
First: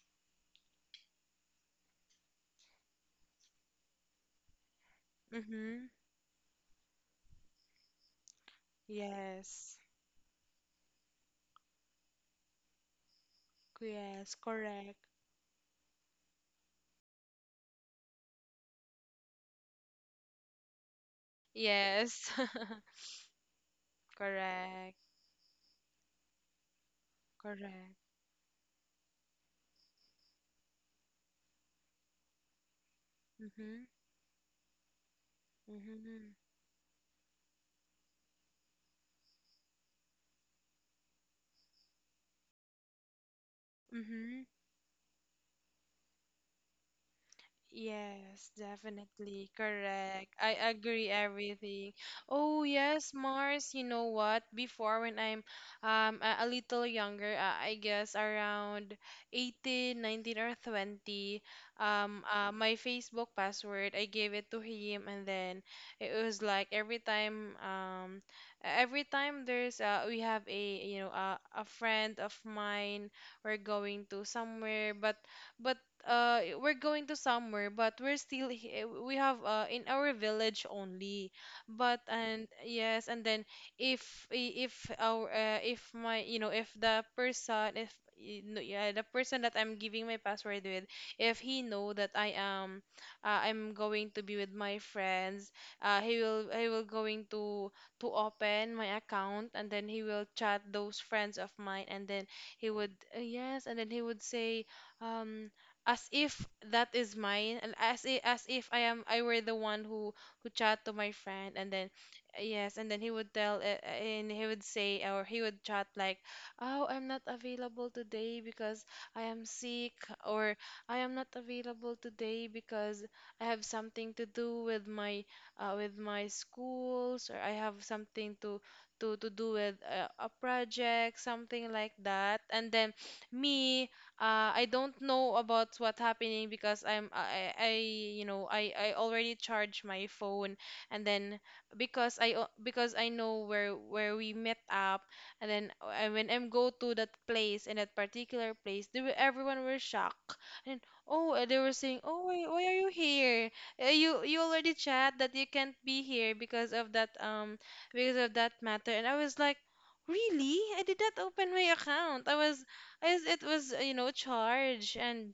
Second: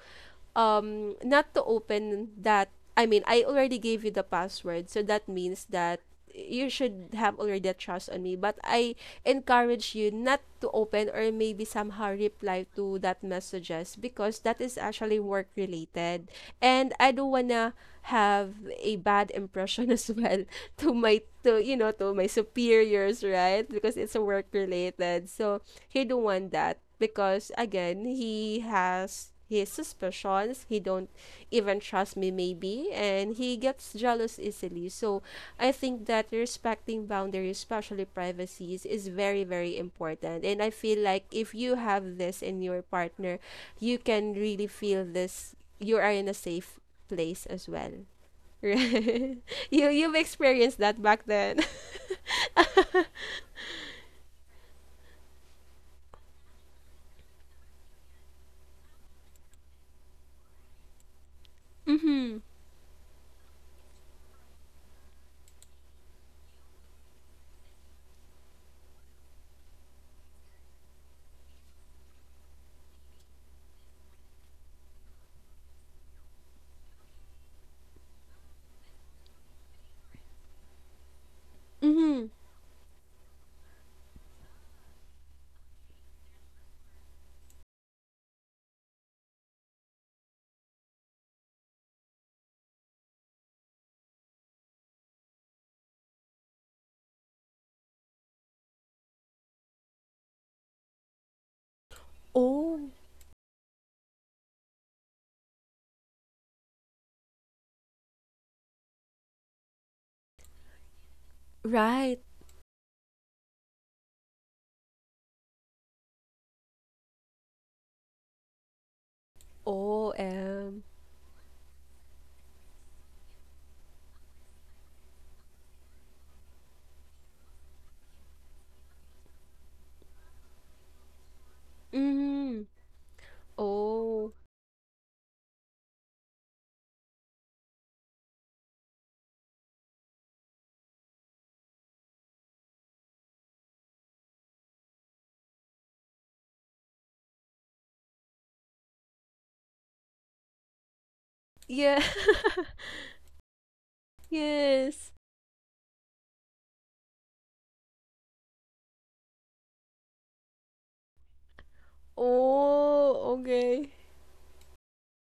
Speaker 1: not to open that. I mean, I already gave you the password, so that means
Speaker 2: Mm-hmm.
Speaker 1: that you should have already a trust on me, but I
Speaker 2: Yes.
Speaker 1: encourage you not to open or maybe somehow reply to that messages,
Speaker 2: Yes,
Speaker 1: because that is
Speaker 2: correct.
Speaker 1: actually work related, and I don't wanna have a bad impression as well *laughs* to my, to you know, to my
Speaker 2: Yes. *laughs*
Speaker 1: superiors, right? Because it's a work
Speaker 2: Correct.
Speaker 1: related. So he don't want that, because
Speaker 2: Correct.
Speaker 1: again, he has his suspicions, he don't even trust me, maybe, and he
Speaker 2: Mm-hmm.
Speaker 1: gets jealous easily. So I think that
Speaker 2: Mm-hmm.
Speaker 1: respecting boundaries, especially privacies, is very very important, and I feel like if you have this in your partner, you can
Speaker 2: Mm-hmm.
Speaker 1: really feel this, you are in a safe place as well.
Speaker 2: Yes,
Speaker 1: *laughs* Right?
Speaker 2: definitely.
Speaker 1: You, you've
Speaker 2: Correct. I
Speaker 1: experienced that
Speaker 2: agree
Speaker 1: back then.
Speaker 2: everything.
Speaker 1: *laughs*
Speaker 2: Oh, yes, Mars, you know what? Before when I'm a little younger, I guess around 18, 19, or 20,
Speaker 1: Mm-hmm.
Speaker 2: my Facebook password, I gave it to him. And then it was like every time there's we have, a you know, a friend of mine, we're going to somewhere, but but we're going to somewhere, but we're still, we have in our village only, but
Speaker 1: Mm-hmm.
Speaker 2: and yes. And then if our if my you know if the person, if y- no, yeah, the person that I'm giving my password with, if he know that I am, I'm going to be with my friends, he will going to open my account, and then he will chat those friends of mine. And then he
Speaker 1: Oh,
Speaker 2: would yes and then he would say, um as if that is mine, and as if, I am I were the one who chat to my friend. And then
Speaker 1: right.
Speaker 2: yes, and then he would tell and he would say, or he would chat like, "Oh, I'm not available today because I am sick."
Speaker 1: Oh.
Speaker 2: Or, "I am not available today because I have something to do with my, with my schools. Or I have something to do with, a project," something like that.
Speaker 1: Mm-hmm.
Speaker 2: And then me,
Speaker 1: Oh,
Speaker 2: I don't know about what's happening because I'm I, you know, I already charged my phone. And then because because I know where we met up. And then, when I go to that place, in that particular place, they were, everyone were shocked. And, oh, they were saying,
Speaker 1: yeah.
Speaker 2: "Oh, why are you
Speaker 1: *laughs*
Speaker 2: here? You you already
Speaker 1: Yes.
Speaker 2: chat that you can't be here because of that, matter." And I was like, "Really? I did not open my account. I was, as
Speaker 1: Oh,
Speaker 2: it was,
Speaker 1: okay.
Speaker 2: you know, charged." And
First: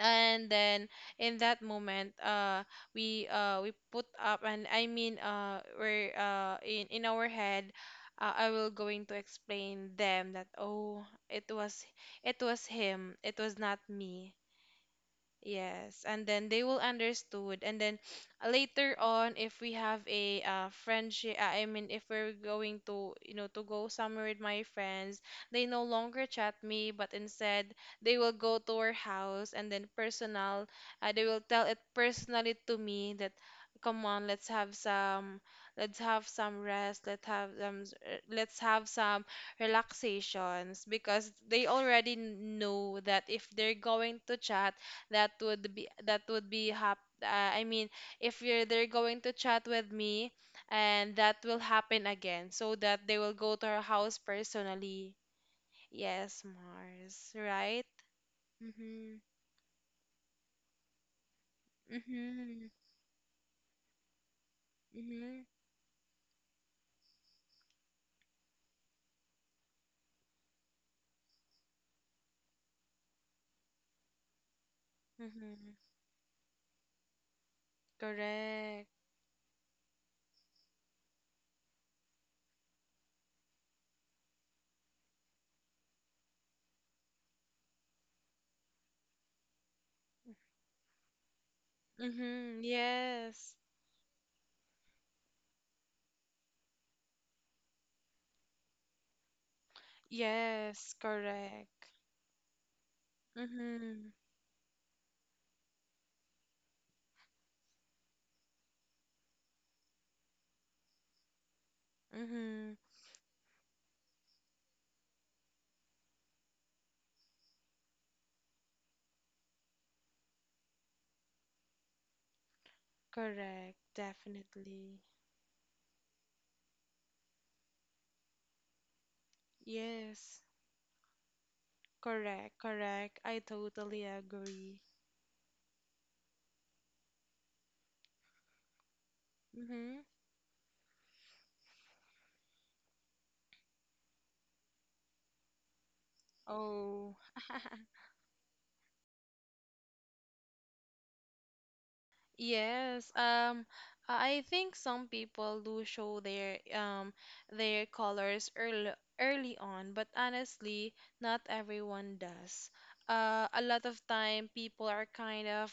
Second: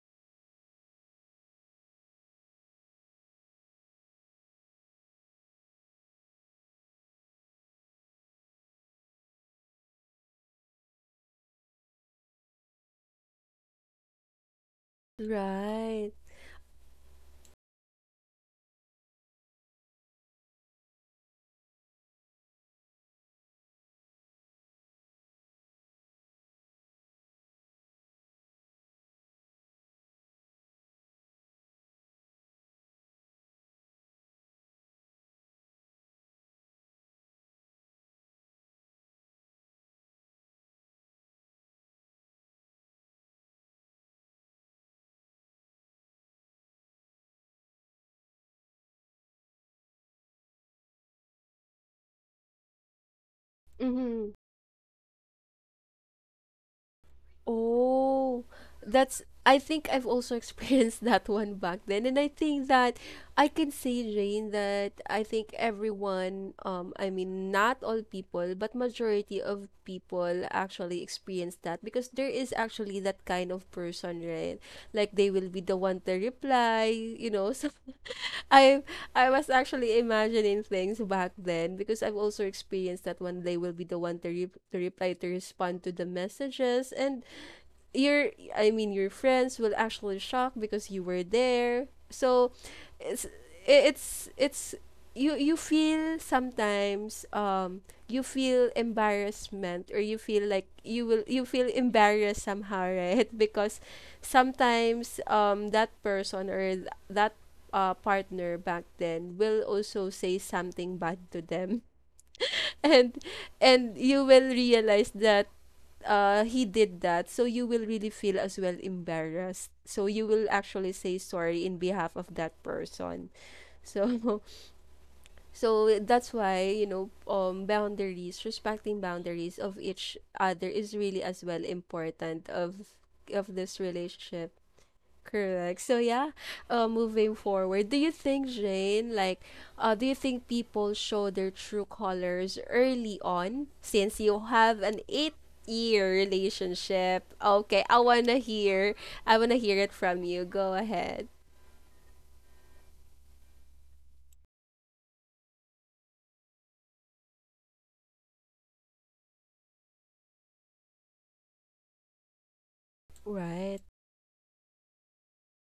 Speaker 2: then in that moment, we put up, and I mean, we're in our head, I will going to explain them that, "Oh, it was him, it was not me." Yes,
Speaker 1: Right.
Speaker 2: and then they will understood. And then *sniffs* later on, if we have a, friendship, I mean, if we're going to, you know, to go somewhere with my friends, they no longer chat me, but instead they will go to our house, and then personal, they will tell it personally to me that, come on, let's have some rest, let's have some, let's have some relaxations, because they already know that if they're going to chat, that would be, that would be hap uh, I mean, if you're they're going to chat with me, and that will happen again, so that they will go to her house
Speaker 1: Mm-hmm.
Speaker 2: personally. Yes, Mars, right?
Speaker 1: Oh,
Speaker 2: Mhm.
Speaker 1: that's, I think I've also experienced *laughs* that one back then, and I
Speaker 2: Mhm.
Speaker 1: think that I can say, Jane, that I
Speaker 2: Mhm.
Speaker 1: think everyone, I mean, not all people, but majority of people actually experience that, because there is actually that kind of person, right? Like they will be
Speaker 2: Mhm.
Speaker 1: the one to reply, you know. *laughs* So I
Speaker 2: Correct.
Speaker 1: I was actually imagining things back then because I've also experienced that one. They will be the one to, to reply, to respond to the messages, and your I mean your friends will actually shock because you were there. So
Speaker 2: Mhm.
Speaker 1: it's
Speaker 2: Yes.
Speaker 1: it's, you feel sometimes you feel embarrassment, or you feel like
Speaker 2: Yes,
Speaker 1: you will, you feel
Speaker 2: correct.
Speaker 1: embarrassed somehow, right? *laughs* Because
Speaker 2: Mhm.
Speaker 1: sometimes that person or that, partner back then will also say something bad to them,
Speaker 2: Mhm.
Speaker 1: *laughs* and and you will realize that he did that, so you will really feel as well embarrassed. So you will actually say sorry in behalf of that person. *laughs*
Speaker 2: Correct.
Speaker 1: So,
Speaker 2: Definitely.
Speaker 1: so that's why you know, boundaries, respecting boundaries of each
Speaker 2: Yes.
Speaker 1: other is really as well important
Speaker 2: Correct. Correct. I
Speaker 1: of this
Speaker 2: totally
Speaker 1: relationship.
Speaker 2: agree.
Speaker 1: Correct. So yeah, moving forward, do you think, Jane, like,
Speaker 2: Mhm.
Speaker 1: do you think people show their true colors early on? Since you have an eight-year
Speaker 2: Oh,
Speaker 1: relationship, okay,
Speaker 2: *laughs*
Speaker 1: I wanna hear it from you. Go ahead.
Speaker 2: yes. I think some people do show their colors early on, but honestly, not everyone does. A
Speaker 1: Right.
Speaker 2: lot of time people are kind of,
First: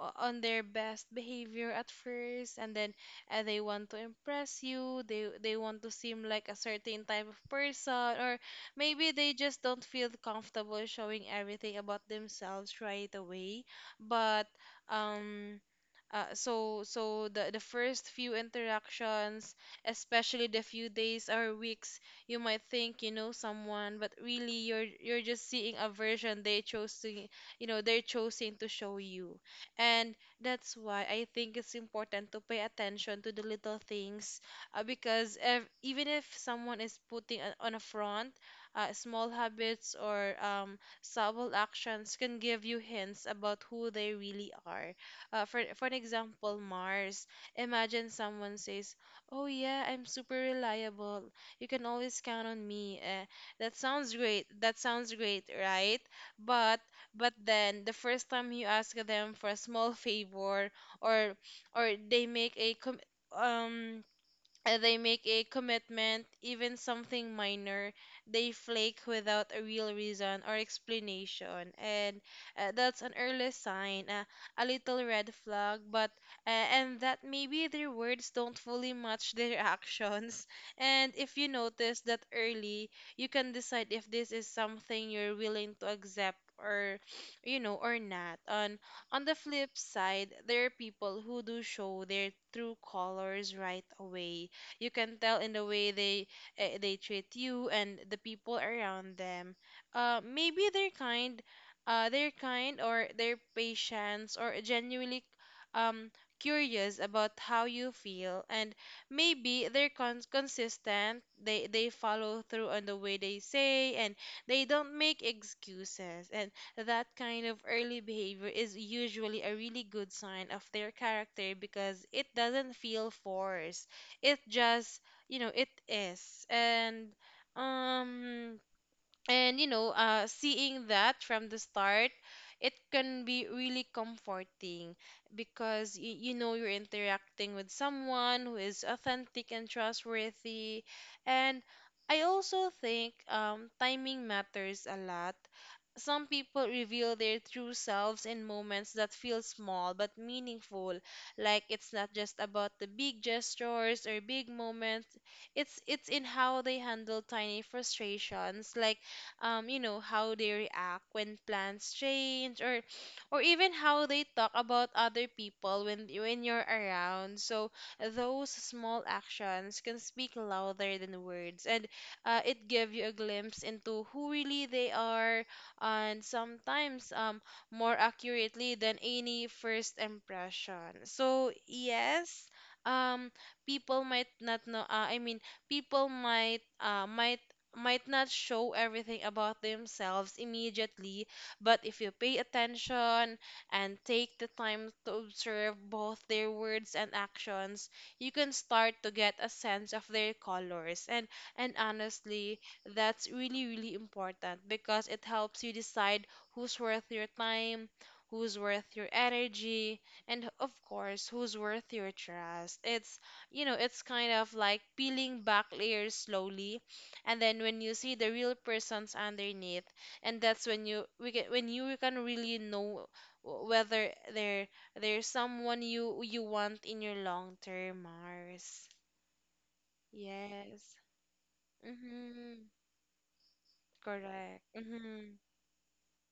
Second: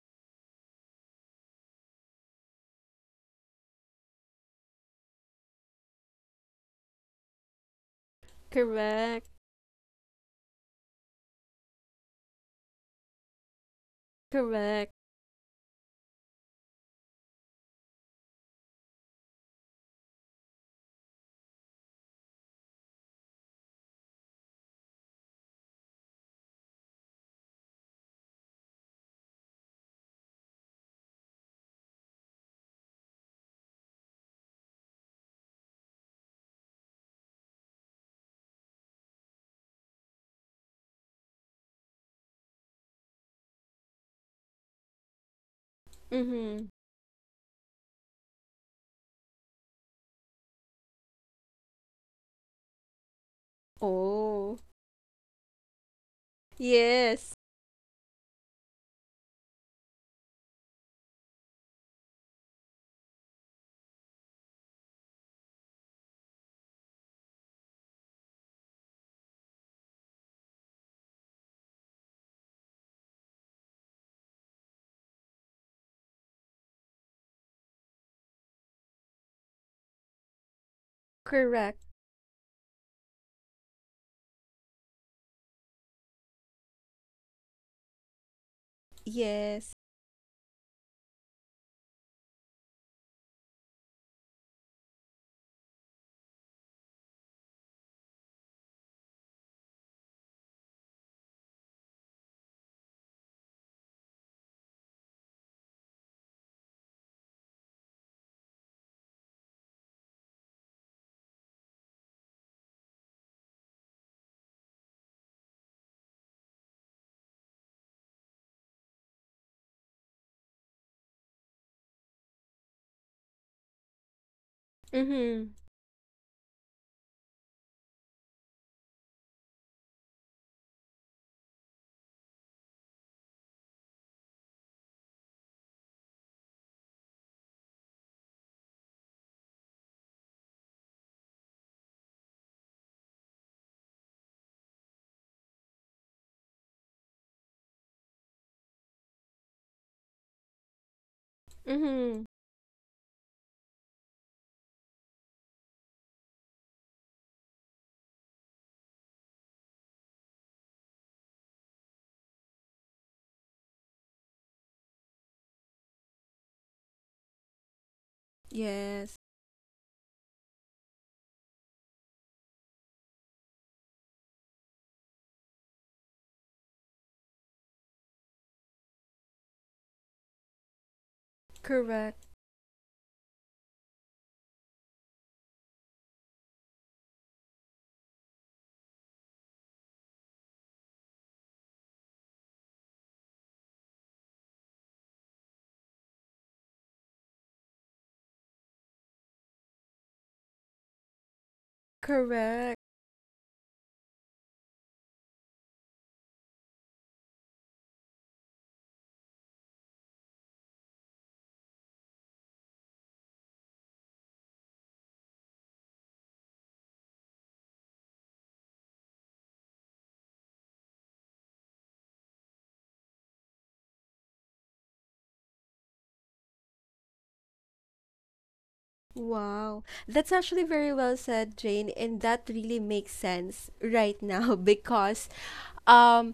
Speaker 2: on their best behavior at first. And then, they want to impress you, they want to seem like a certain type of person, or maybe
Speaker 1: Correct.
Speaker 2: they just don't feel comfortable showing everything about themselves right away. But
Speaker 1: Correct.
Speaker 2: um so the first few interactions, especially the few days or weeks, you might think you know someone, but really you're just seeing a version they chose to, you know, they're choosing to show you. And that's why I think it's important to pay attention to the little things, because ev even if someone is putting a, on a front, small habits or, subtle actions can give you hints about who they really are, for an example,
Speaker 1: Mm-hmm.
Speaker 2: Mars. Imagine someone says, "Oh yeah, I'm super reliable. You can always count on me." That sounds great.
Speaker 1: Oh.
Speaker 2: That sounds great, right? But
Speaker 1: Yes.
Speaker 2: then the first time you ask them for a small favor, or they make a, um they make a commitment, even something minor, they flake without a real reason or explanation. And, that's an early sign, a little red flag, but, and that maybe their words don't fully match their *laughs* actions. And if you
Speaker 1: Correct.
Speaker 2: notice that early, you can decide if this is something you're willing to accept, or *sniffs* you know, or not. On the flip
Speaker 1: Yes.
Speaker 2: side, there are people who do show their true colors right away. You can tell in the way they, they treat you and the people around them. Maybe they're kind, they're kind, or their patience, or genuinely, um curious about how you feel. And maybe they're, consistent, they follow through on the way they say, and they don't make excuses. And that kind of early behavior is usually a really good sign of their character, because it doesn't feel forced, it just, you
Speaker 1: Mm-hmm.
Speaker 2: know, it is. And, um you know, seeing that from the start, it can be really comforting because, you know, you're interacting with someone who is authentic and trustworthy. And I also think, timing matters a lot. Some people reveal their true selves in moments that feel small but meaningful, like it's not
Speaker 1: Mm-hmm.
Speaker 2: just about the big gestures or big moments, it's in how they handle tiny frustrations, like, you know, how they react when plans change, or even how they talk about other people when you're around. So those small
Speaker 1: Yes.
Speaker 2: actions can speak louder than words, and, it give you a glimpse into who really they are, and sometimes, more accurately than any first impression. So
Speaker 1: Correct.
Speaker 2: yes, um people might not know, I mean, people might not show everything about themselves immediately, but if you pay attention and take the time to observe both their words and actions, you can start to get a sense of their colors. And honestly,
Speaker 1: Correct.
Speaker 2: that's really really important because it helps you decide who's worth your time, who's worth your energy, and of course, who's worth your trust. It's, you know, it's kind of like peeling back layers slowly, and then when you see the real persons underneath, and that's when you can really know, whether they're, they someone you want in your long term, Mars.
Speaker 1: Wow. That's actually very
Speaker 2: Yes,
Speaker 1: well said, Jane, and that
Speaker 2: mm-hmm.
Speaker 1: really makes sense right now *laughs*
Speaker 2: Correct,
Speaker 1: because
Speaker 2: mm-hmm.
Speaker 1: um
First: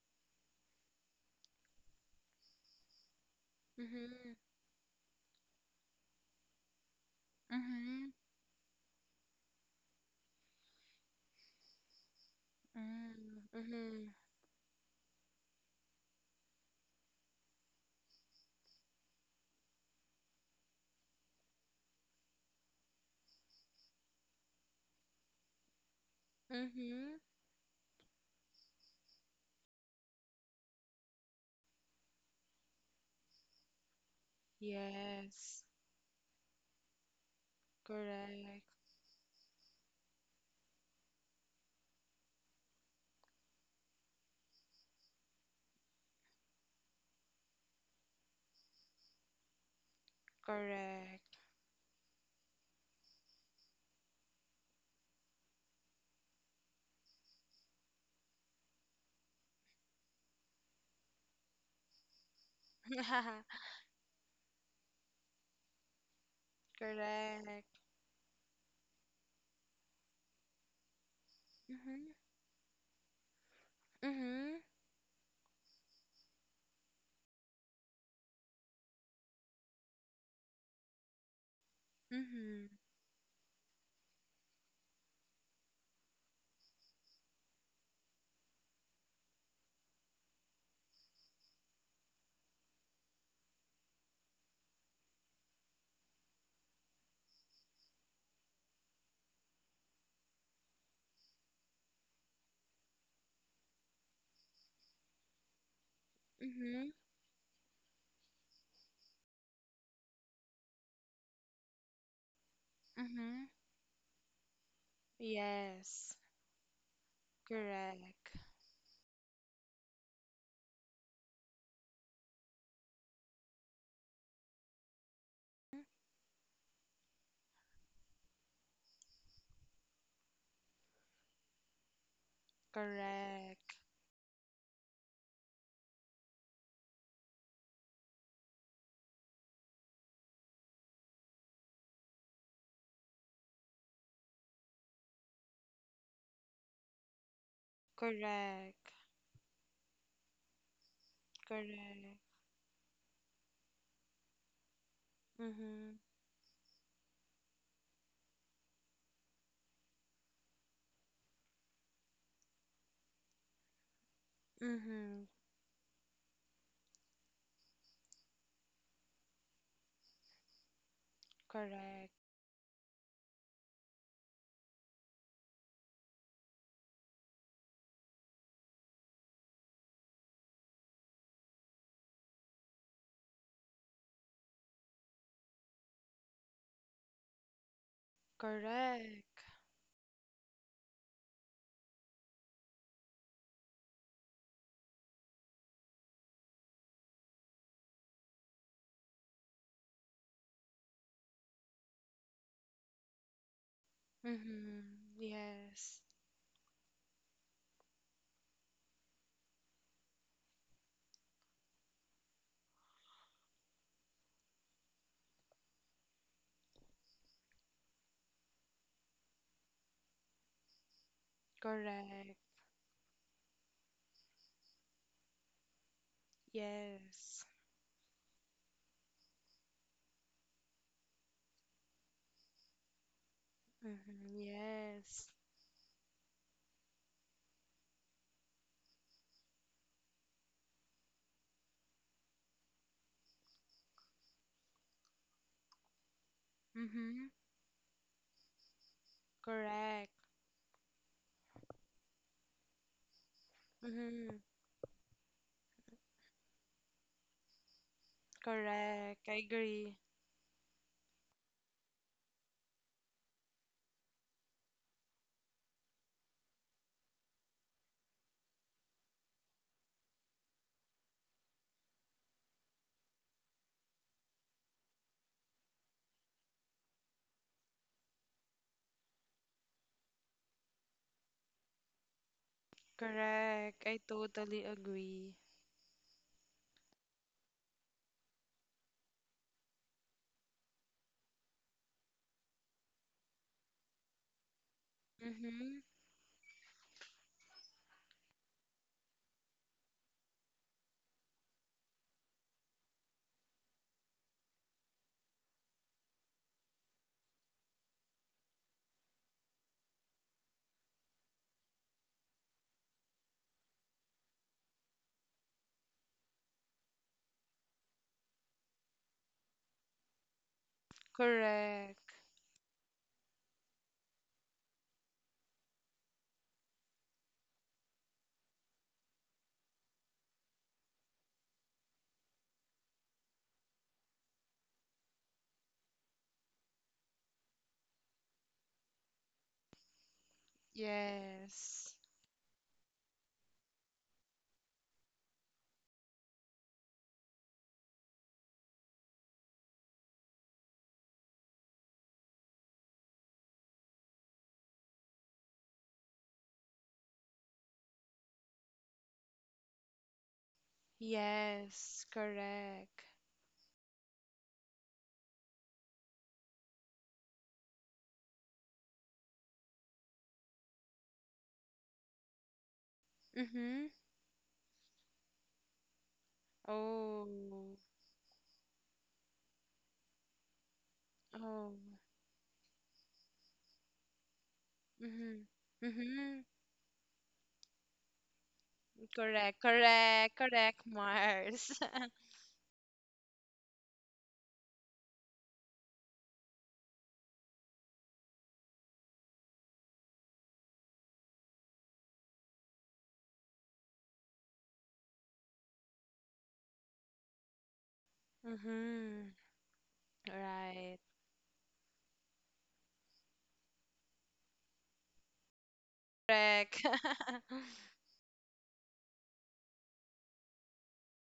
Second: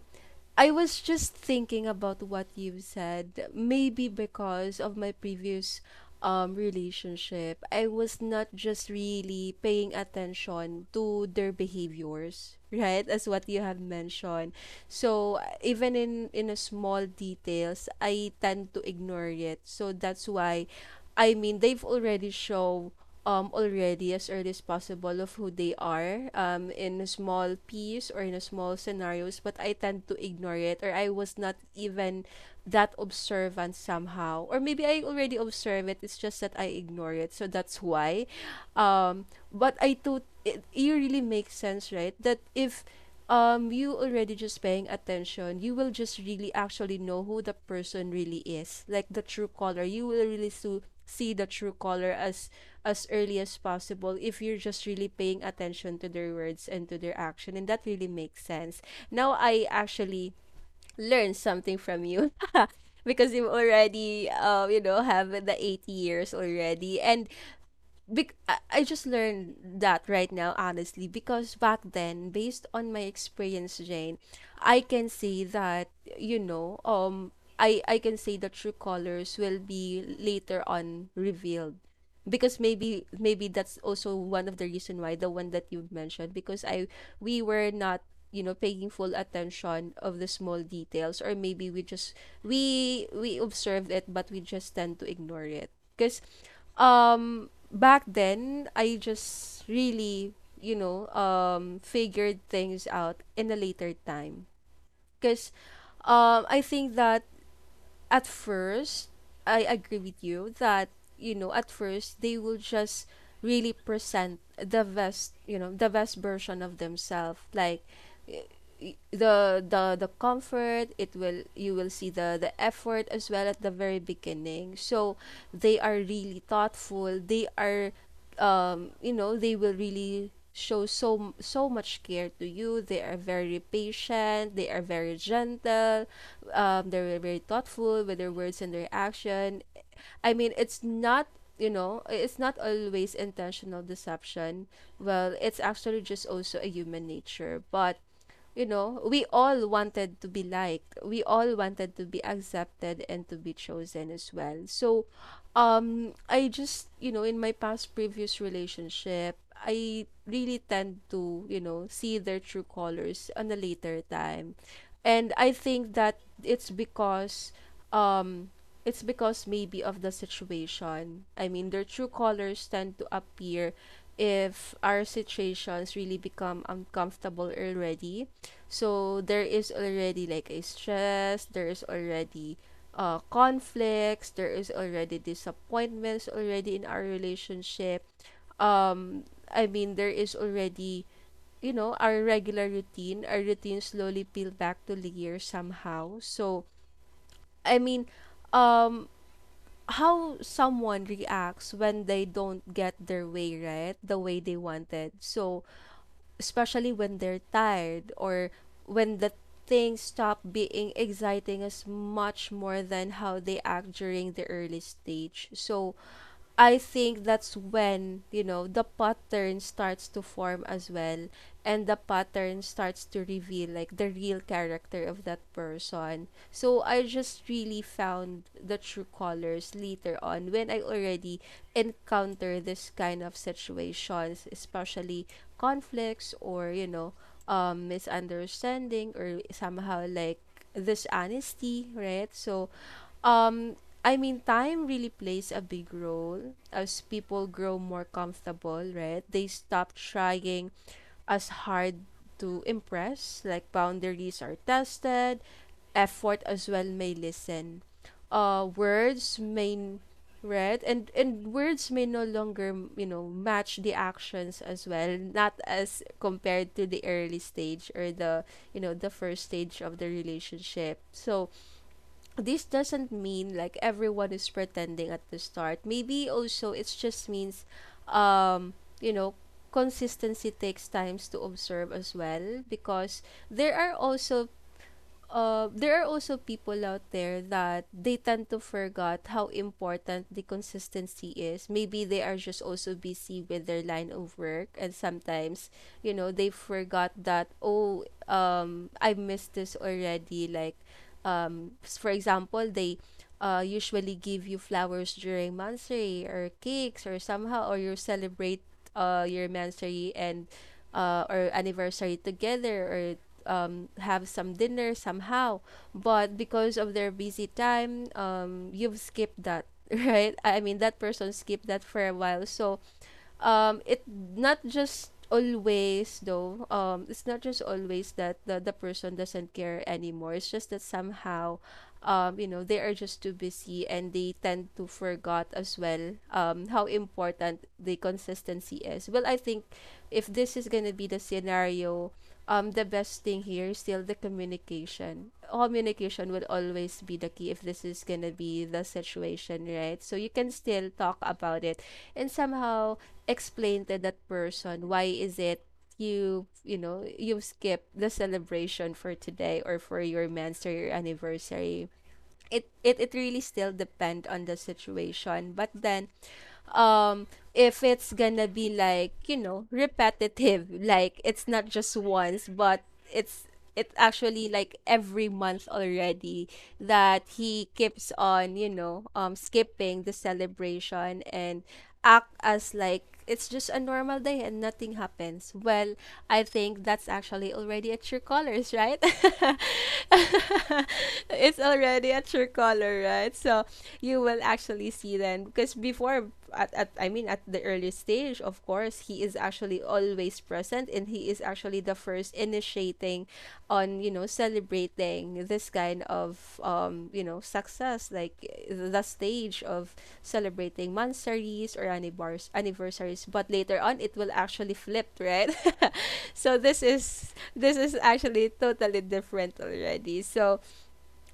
Speaker 1: I was just thinking about what you said. Maybe
Speaker 2: Mm-hmm.
Speaker 1: because of my previous relationship, I
Speaker 2: Mhm.
Speaker 1: was not just really paying attention to their behaviors, *laughs* right? As
Speaker 2: Mm.
Speaker 1: what you have
Speaker 2: Mm-hmm.
Speaker 1: mentioned. So even in a small details, I tend to ignore it. So that's why they've already shown already as early as possible of who they are, in a
Speaker 2: Mm-hmm.
Speaker 1: small piece or in a small scenarios, but I tend to ignore it, or I was not even that observant somehow, or maybe I already
Speaker 2: Yes.
Speaker 1: observe it, it's just that I ignore it. So that's why
Speaker 2: Correct.
Speaker 1: um, but I thought it really makes sense, right? That if you already just paying attention, you will just really actually know who the person really is, like the true color. You will really so see
Speaker 2: Correct.
Speaker 1: the true color as early as possible if you're just really paying attention to their words and to their action, and that really makes sense. Now I actually learned something from you. *laughs* Because you
Speaker 2: *laughs*
Speaker 1: already you know have the 80 years already and
Speaker 2: Correct.
Speaker 1: I just learned that right now, honestly, because back
Speaker 2: Mm-hmm.
Speaker 1: then, based on my experience, Jane,
Speaker 2: Mm-hmm.
Speaker 1: I can say that, you know, I can say the true colors will be later on revealed. Because
Speaker 2: Mhm.
Speaker 1: maybe that's also one of the reason why the one that you mentioned, because I we were not, you know, paying full attention of the small details, or maybe we just we observed it but we just tend to ignore it. Because back then, I just really, you know, figured things out in a later time. Because I
Speaker 2: Mm-hmm.
Speaker 1: think that at first, I agree with you that, you know, at first they will just
Speaker 2: Mhm.
Speaker 1: really present the best, you know, the
Speaker 2: Yes.
Speaker 1: best version of themselves. Like
Speaker 2: Correct.
Speaker 1: y- the comfort, it will you will see the effort as well at the very beginning. So they are really thoughtful. They are you know, they will really show so much care to you. They are very
Speaker 2: Correct.
Speaker 1: patient. They are very gentle. They're very thoughtful with their words and their action. I mean, it's not, you know, it's not always intentional deception. Well, it's actually just also a human nature, but you
Speaker 2: Correct.
Speaker 1: know, we all wanted to be liked. We all wanted to
Speaker 2: Correct.
Speaker 1: be accepted and to be chosen as well. So,
Speaker 2: Mhm.
Speaker 1: I just, you know, in my past previous relationship, I really tend to, you know, see their true colors on a later time.
Speaker 2: Mhm.
Speaker 1: And I think that it's because um it's because maybe of the situation. I mean their true
Speaker 2: Correct.
Speaker 1: colors tend to appear if our situations really become uncomfortable already, so there is already like a stress, there is already conflicts, there is already disappointments already in our relationship. Um,
Speaker 2: Correct.
Speaker 1: I mean, there is already, you know, our regular routine. Our routine slowly peel back to layer somehow. So, I mean, um, how someone reacts when they don't get their way, right? The way they
Speaker 2: Mhm.
Speaker 1: wanted. So,
Speaker 2: Yes.
Speaker 1: especially when they're tired, or when the things stop being exciting as much more than how they act during the early stage. So I think that's when, you know, the pattern starts to form as well. And the
Speaker 2: Correct.
Speaker 1: pattern starts to reveal like the real character of that person. So I
Speaker 2: Yes.
Speaker 1: just really found the true colors later on when I already encounter this kind of
Speaker 2: Mhm.
Speaker 1: situations, especially
Speaker 2: Yes.
Speaker 1: conflicts or, you know, misunderstanding, or somehow like dishonesty, right? So um, I mean, time really plays a big role as
Speaker 2: Mhm.
Speaker 1: people grow more comfortable, right? They stop
Speaker 2: Correct.
Speaker 1: trying as hard to impress, like
Speaker 2: Mhm.
Speaker 1: boundaries are tested, effort as well may listen.
Speaker 2: Correct. I
Speaker 1: Words
Speaker 2: agree.
Speaker 1: may, right? And words may no longer, you know, match the actions as well, not as compared to the early stage or the, you know, the first stage of the relationship. So, this doesn't mean like everyone is pretending at the start. Maybe also it just means um you know consistency takes times to observe as well, because there
Speaker 2: Correct.
Speaker 1: are
Speaker 2: I
Speaker 1: also
Speaker 2: totally agree.
Speaker 1: there are also people out there that they tend to forget how important the consistency is. Maybe they are just also busy with their line of work, and sometimes,
Speaker 2: Mhm.
Speaker 1: you know, they forgot that, oh, I missed this already. Like, for example, they usually give you flowers during Mansory or cakes or somehow, or you celebrate your Mansory and or anniversary together, or have some dinner somehow. But because of their busy time, you've skipped that, *laughs* right? I mean, that person skipped that for
Speaker 2: Correct.
Speaker 1: a while. So it not just always though, it's not just always that the person doesn't care anymore, it's just that somehow you know they are just too busy and they tend to forgot as well how important the consistency is. Well I think if this is going to be the
Speaker 2: Yes.
Speaker 1: scenario, the best thing here is still the communication. Communication will always be the key if this is gonna be the situation, right? So you can still talk about it, and somehow explain to that person why is it you, you know, you skip the celebration for today or for your man's or your anniversary.
Speaker 2: Yes.
Speaker 1: it, it
Speaker 2: Correct.
Speaker 1: it really still depend on the situation, but then um if it's gonna be like, you know, repetitive, like it's not just once but it's
Speaker 2: Mhm.
Speaker 1: it's actually like every month already that
Speaker 2: Oh.
Speaker 1: he keeps on, you know, skipping the celebration and
Speaker 2: Oh.
Speaker 1: act as like it's just a normal day and nothing
Speaker 2: Mm-hmm.
Speaker 1: happens. Well I
Speaker 2: Mm-hmm.
Speaker 1: think that's actually already at your colors, right?
Speaker 2: Correct, correct,
Speaker 1: *laughs*
Speaker 2: correct,
Speaker 1: It's
Speaker 2: Mars.
Speaker 1: already
Speaker 2: *laughs*
Speaker 1: at your color, right? So you will actually see then, because before at I mean at the early stage, of course, he is actually always present and he is actually the first initiating on, you know, celebrating this kind of you know, success, like the
Speaker 2: Mm-hmm.
Speaker 1: stage of celebrating
Speaker 2: Right.
Speaker 1: monsteries or anniversaries. But later on it will actually flip, right? *laughs* So this
Speaker 2: Correct. *laughs*
Speaker 1: is this is actually totally different already. So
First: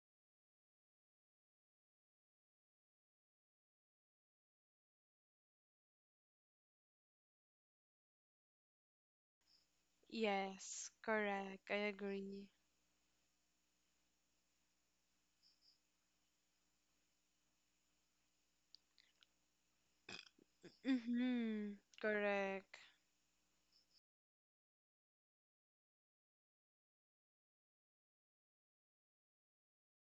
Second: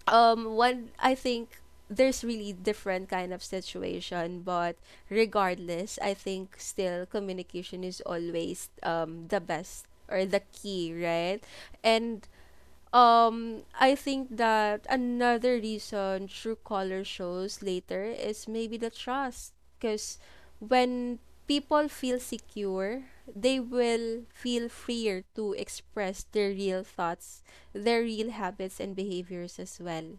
Speaker 1: one I think there's really different kind of situation, but regardless I think still communication is always the best or the
Speaker 2: Yes,
Speaker 1: key, right?
Speaker 2: correct. I
Speaker 1: And
Speaker 2: agree.
Speaker 1: I think that another reason true color shows later is maybe the trust, because when
Speaker 2: Mm-hmm.
Speaker 1: people feel
Speaker 2: Correct.
Speaker 1: secure they will feel freer to express their real thoughts, their real habits and behaviors as well.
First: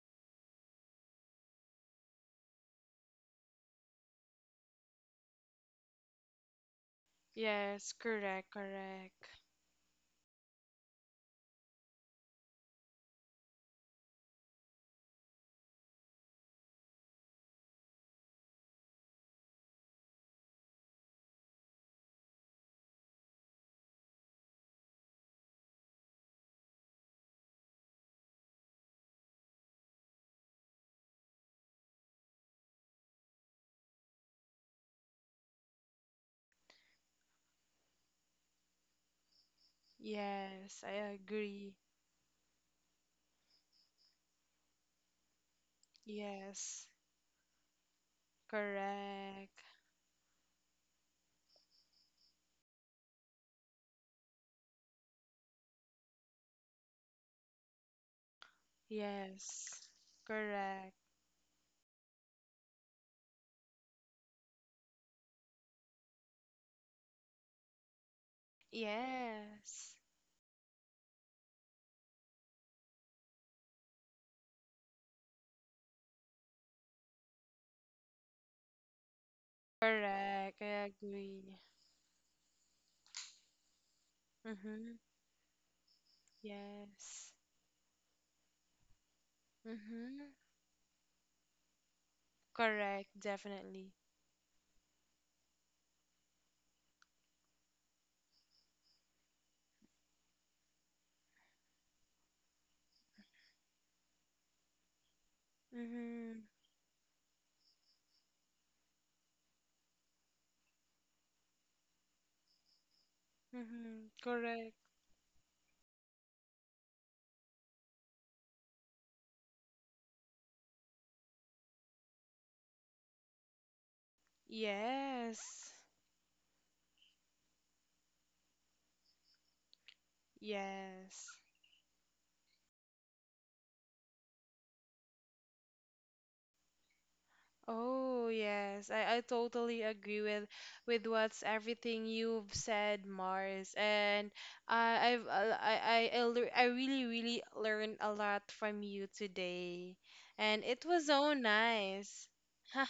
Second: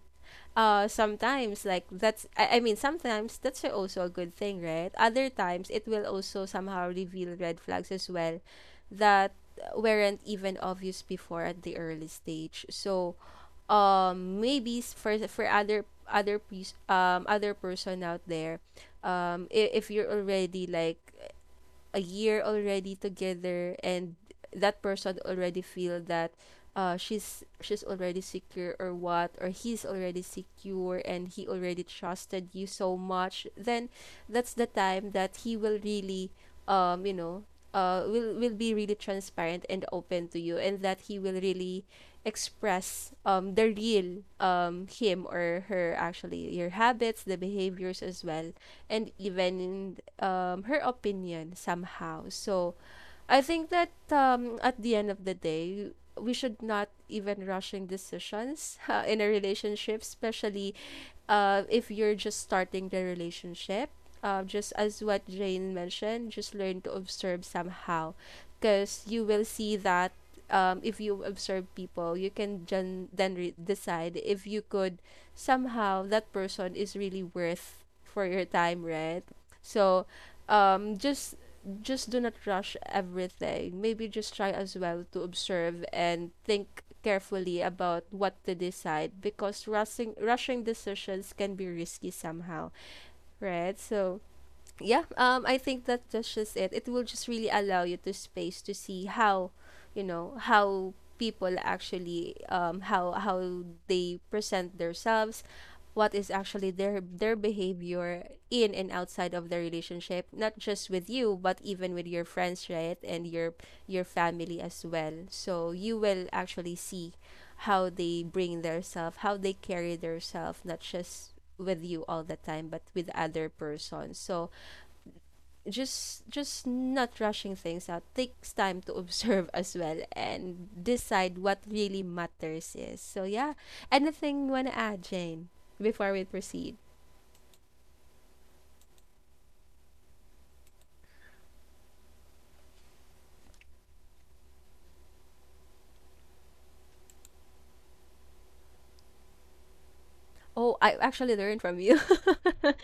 Speaker 1: Sometimes like that's I mean sometimes that's also a good thing, right? Other times it will also somehow reveal red flags
Speaker 2: Yes,
Speaker 1: as well
Speaker 2: correct, correct.
Speaker 1: that weren't even obvious before at the early stage. So maybe for other other piece other person out there, if you're already like a year already together, and that person already feel that she's already secure or what, or he's already secure and he already trusted you so much, then that's the time that he will really you know will be really transparent and open to you, and
Speaker 2: Yes, I
Speaker 1: that he will
Speaker 2: agree.
Speaker 1: really express the real him or her, actually your
Speaker 2: Yes,
Speaker 1: habits the behaviors as well, and
Speaker 2: correct.
Speaker 1: even her opinion somehow. So I think that at the end of the day, we should not even rushing decisions *laughs* in a
Speaker 2: Yes,
Speaker 1: relationship, especially
Speaker 2: correct.
Speaker 1: if you're just starting the relationship. Just as what Jane mentioned, just learn to observe somehow, because you will see
Speaker 2: Yes,
Speaker 1: that if you observe people, you can decide if you could somehow that person is really worth for your time, right? So,
Speaker 2: correct. I
Speaker 1: um, just
Speaker 2: agree.
Speaker 1: just do not rush everything. Maybe just try as
Speaker 2: Mm-hmm.
Speaker 1: well to observe and think
Speaker 2: Yes.
Speaker 1: carefully about what to decide, because rushing
Speaker 2: Mm-hmm.
Speaker 1: rushing decisions can be risky somehow,
Speaker 2: Correct,
Speaker 1: right?
Speaker 2: definitely.
Speaker 1: So, yeah, I think that that's just it. It will just really allow you to space to see how, you know, how people actually how they present themselves, what is
Speaker 2: Mm-hmm.
Speaker 1: actually their behavior in and outside of the relationship, not just with you but even with your friends, right, and your
Speaker 2: Mm-hmm.
Speaker 1: family
Speaker 2: Correct.
Speaker 1: as well. So you will actually see how they bring themselves, how they carry themselves, not just with you all the time but with other persons. So
Speaker 2: Yes.
Speaker 1: just not rushing things out, takes time to *laughs* observe as well and
Speaker 2: Yes.
Speaker 1: decide what really matters is. So yeah, anything you want to add, Jane, before we proceed?
Speaker 2: Oh, yes. I totally agree with what's everything you've said, Mars. And I I've I, lear- I really really learned a lot from you today. And
Speaker 1: Oh,
Speaker 2: it
Speaker 1: I
Speaker 2: was so
Speaker 1: actually learned from you.
Speaker 2: nice.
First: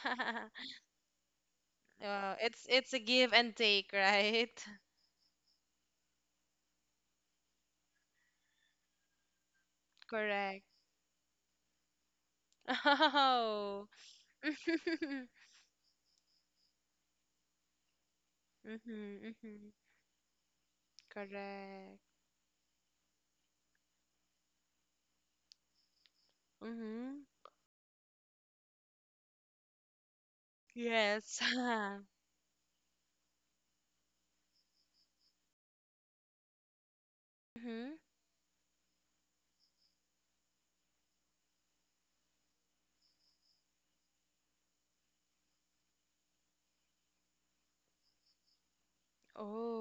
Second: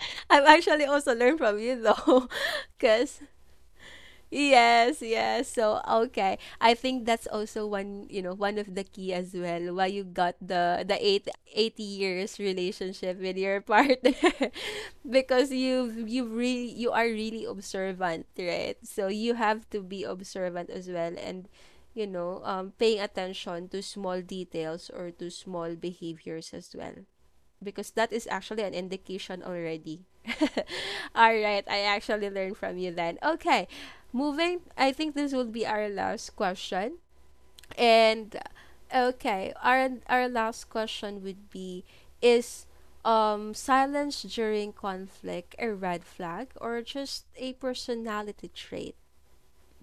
Speaker 1: *laughs* I've actually also learned from you though,
Speaker 2: Well,
Speaker 1: *laughs*
Speaker 2: it's a
Speaker 1: because
Speaker 2: give and take, right?
Speaker 1: yes, yes. So, okay. I think that's also one, you know, one of the key as well why you
Speaker 2: *laughs*
Speaker 1: got
Speaker 2: Correct.
Speaker 1: the eighty years
Speaker 2: *laughs*
Speaker 1: relationship with your
Speaker 2: Oh.
Speaker 1: partner *laughs*
Speaker 2: *laughs*
Speaker 1: because you really you are really observant, right? So
Speaker 2: Mm-hmm,
Speaker 1: you have
Speaker 2: mm-hmm.
Speaker 1: to be observant as well, and
Speaker 2: Correct.
Speaker 1: you know, paying attention to small details or to small behaviors as well,
Speaker 2: Mm-hmm.
Speaker 1: because that is actually an indication already. *laughs* All
Speaker 2: Yes.
Speaker 1: right, I
Speaker 2: *laughs*
Speaker 1: actually learned from you then. Okay, moving. I think this will be our last question.
Speaker 2: Mm-hmm.
Speaker 1: And okay, our last question would be: is silence during conflict a red flag or just a personality trait?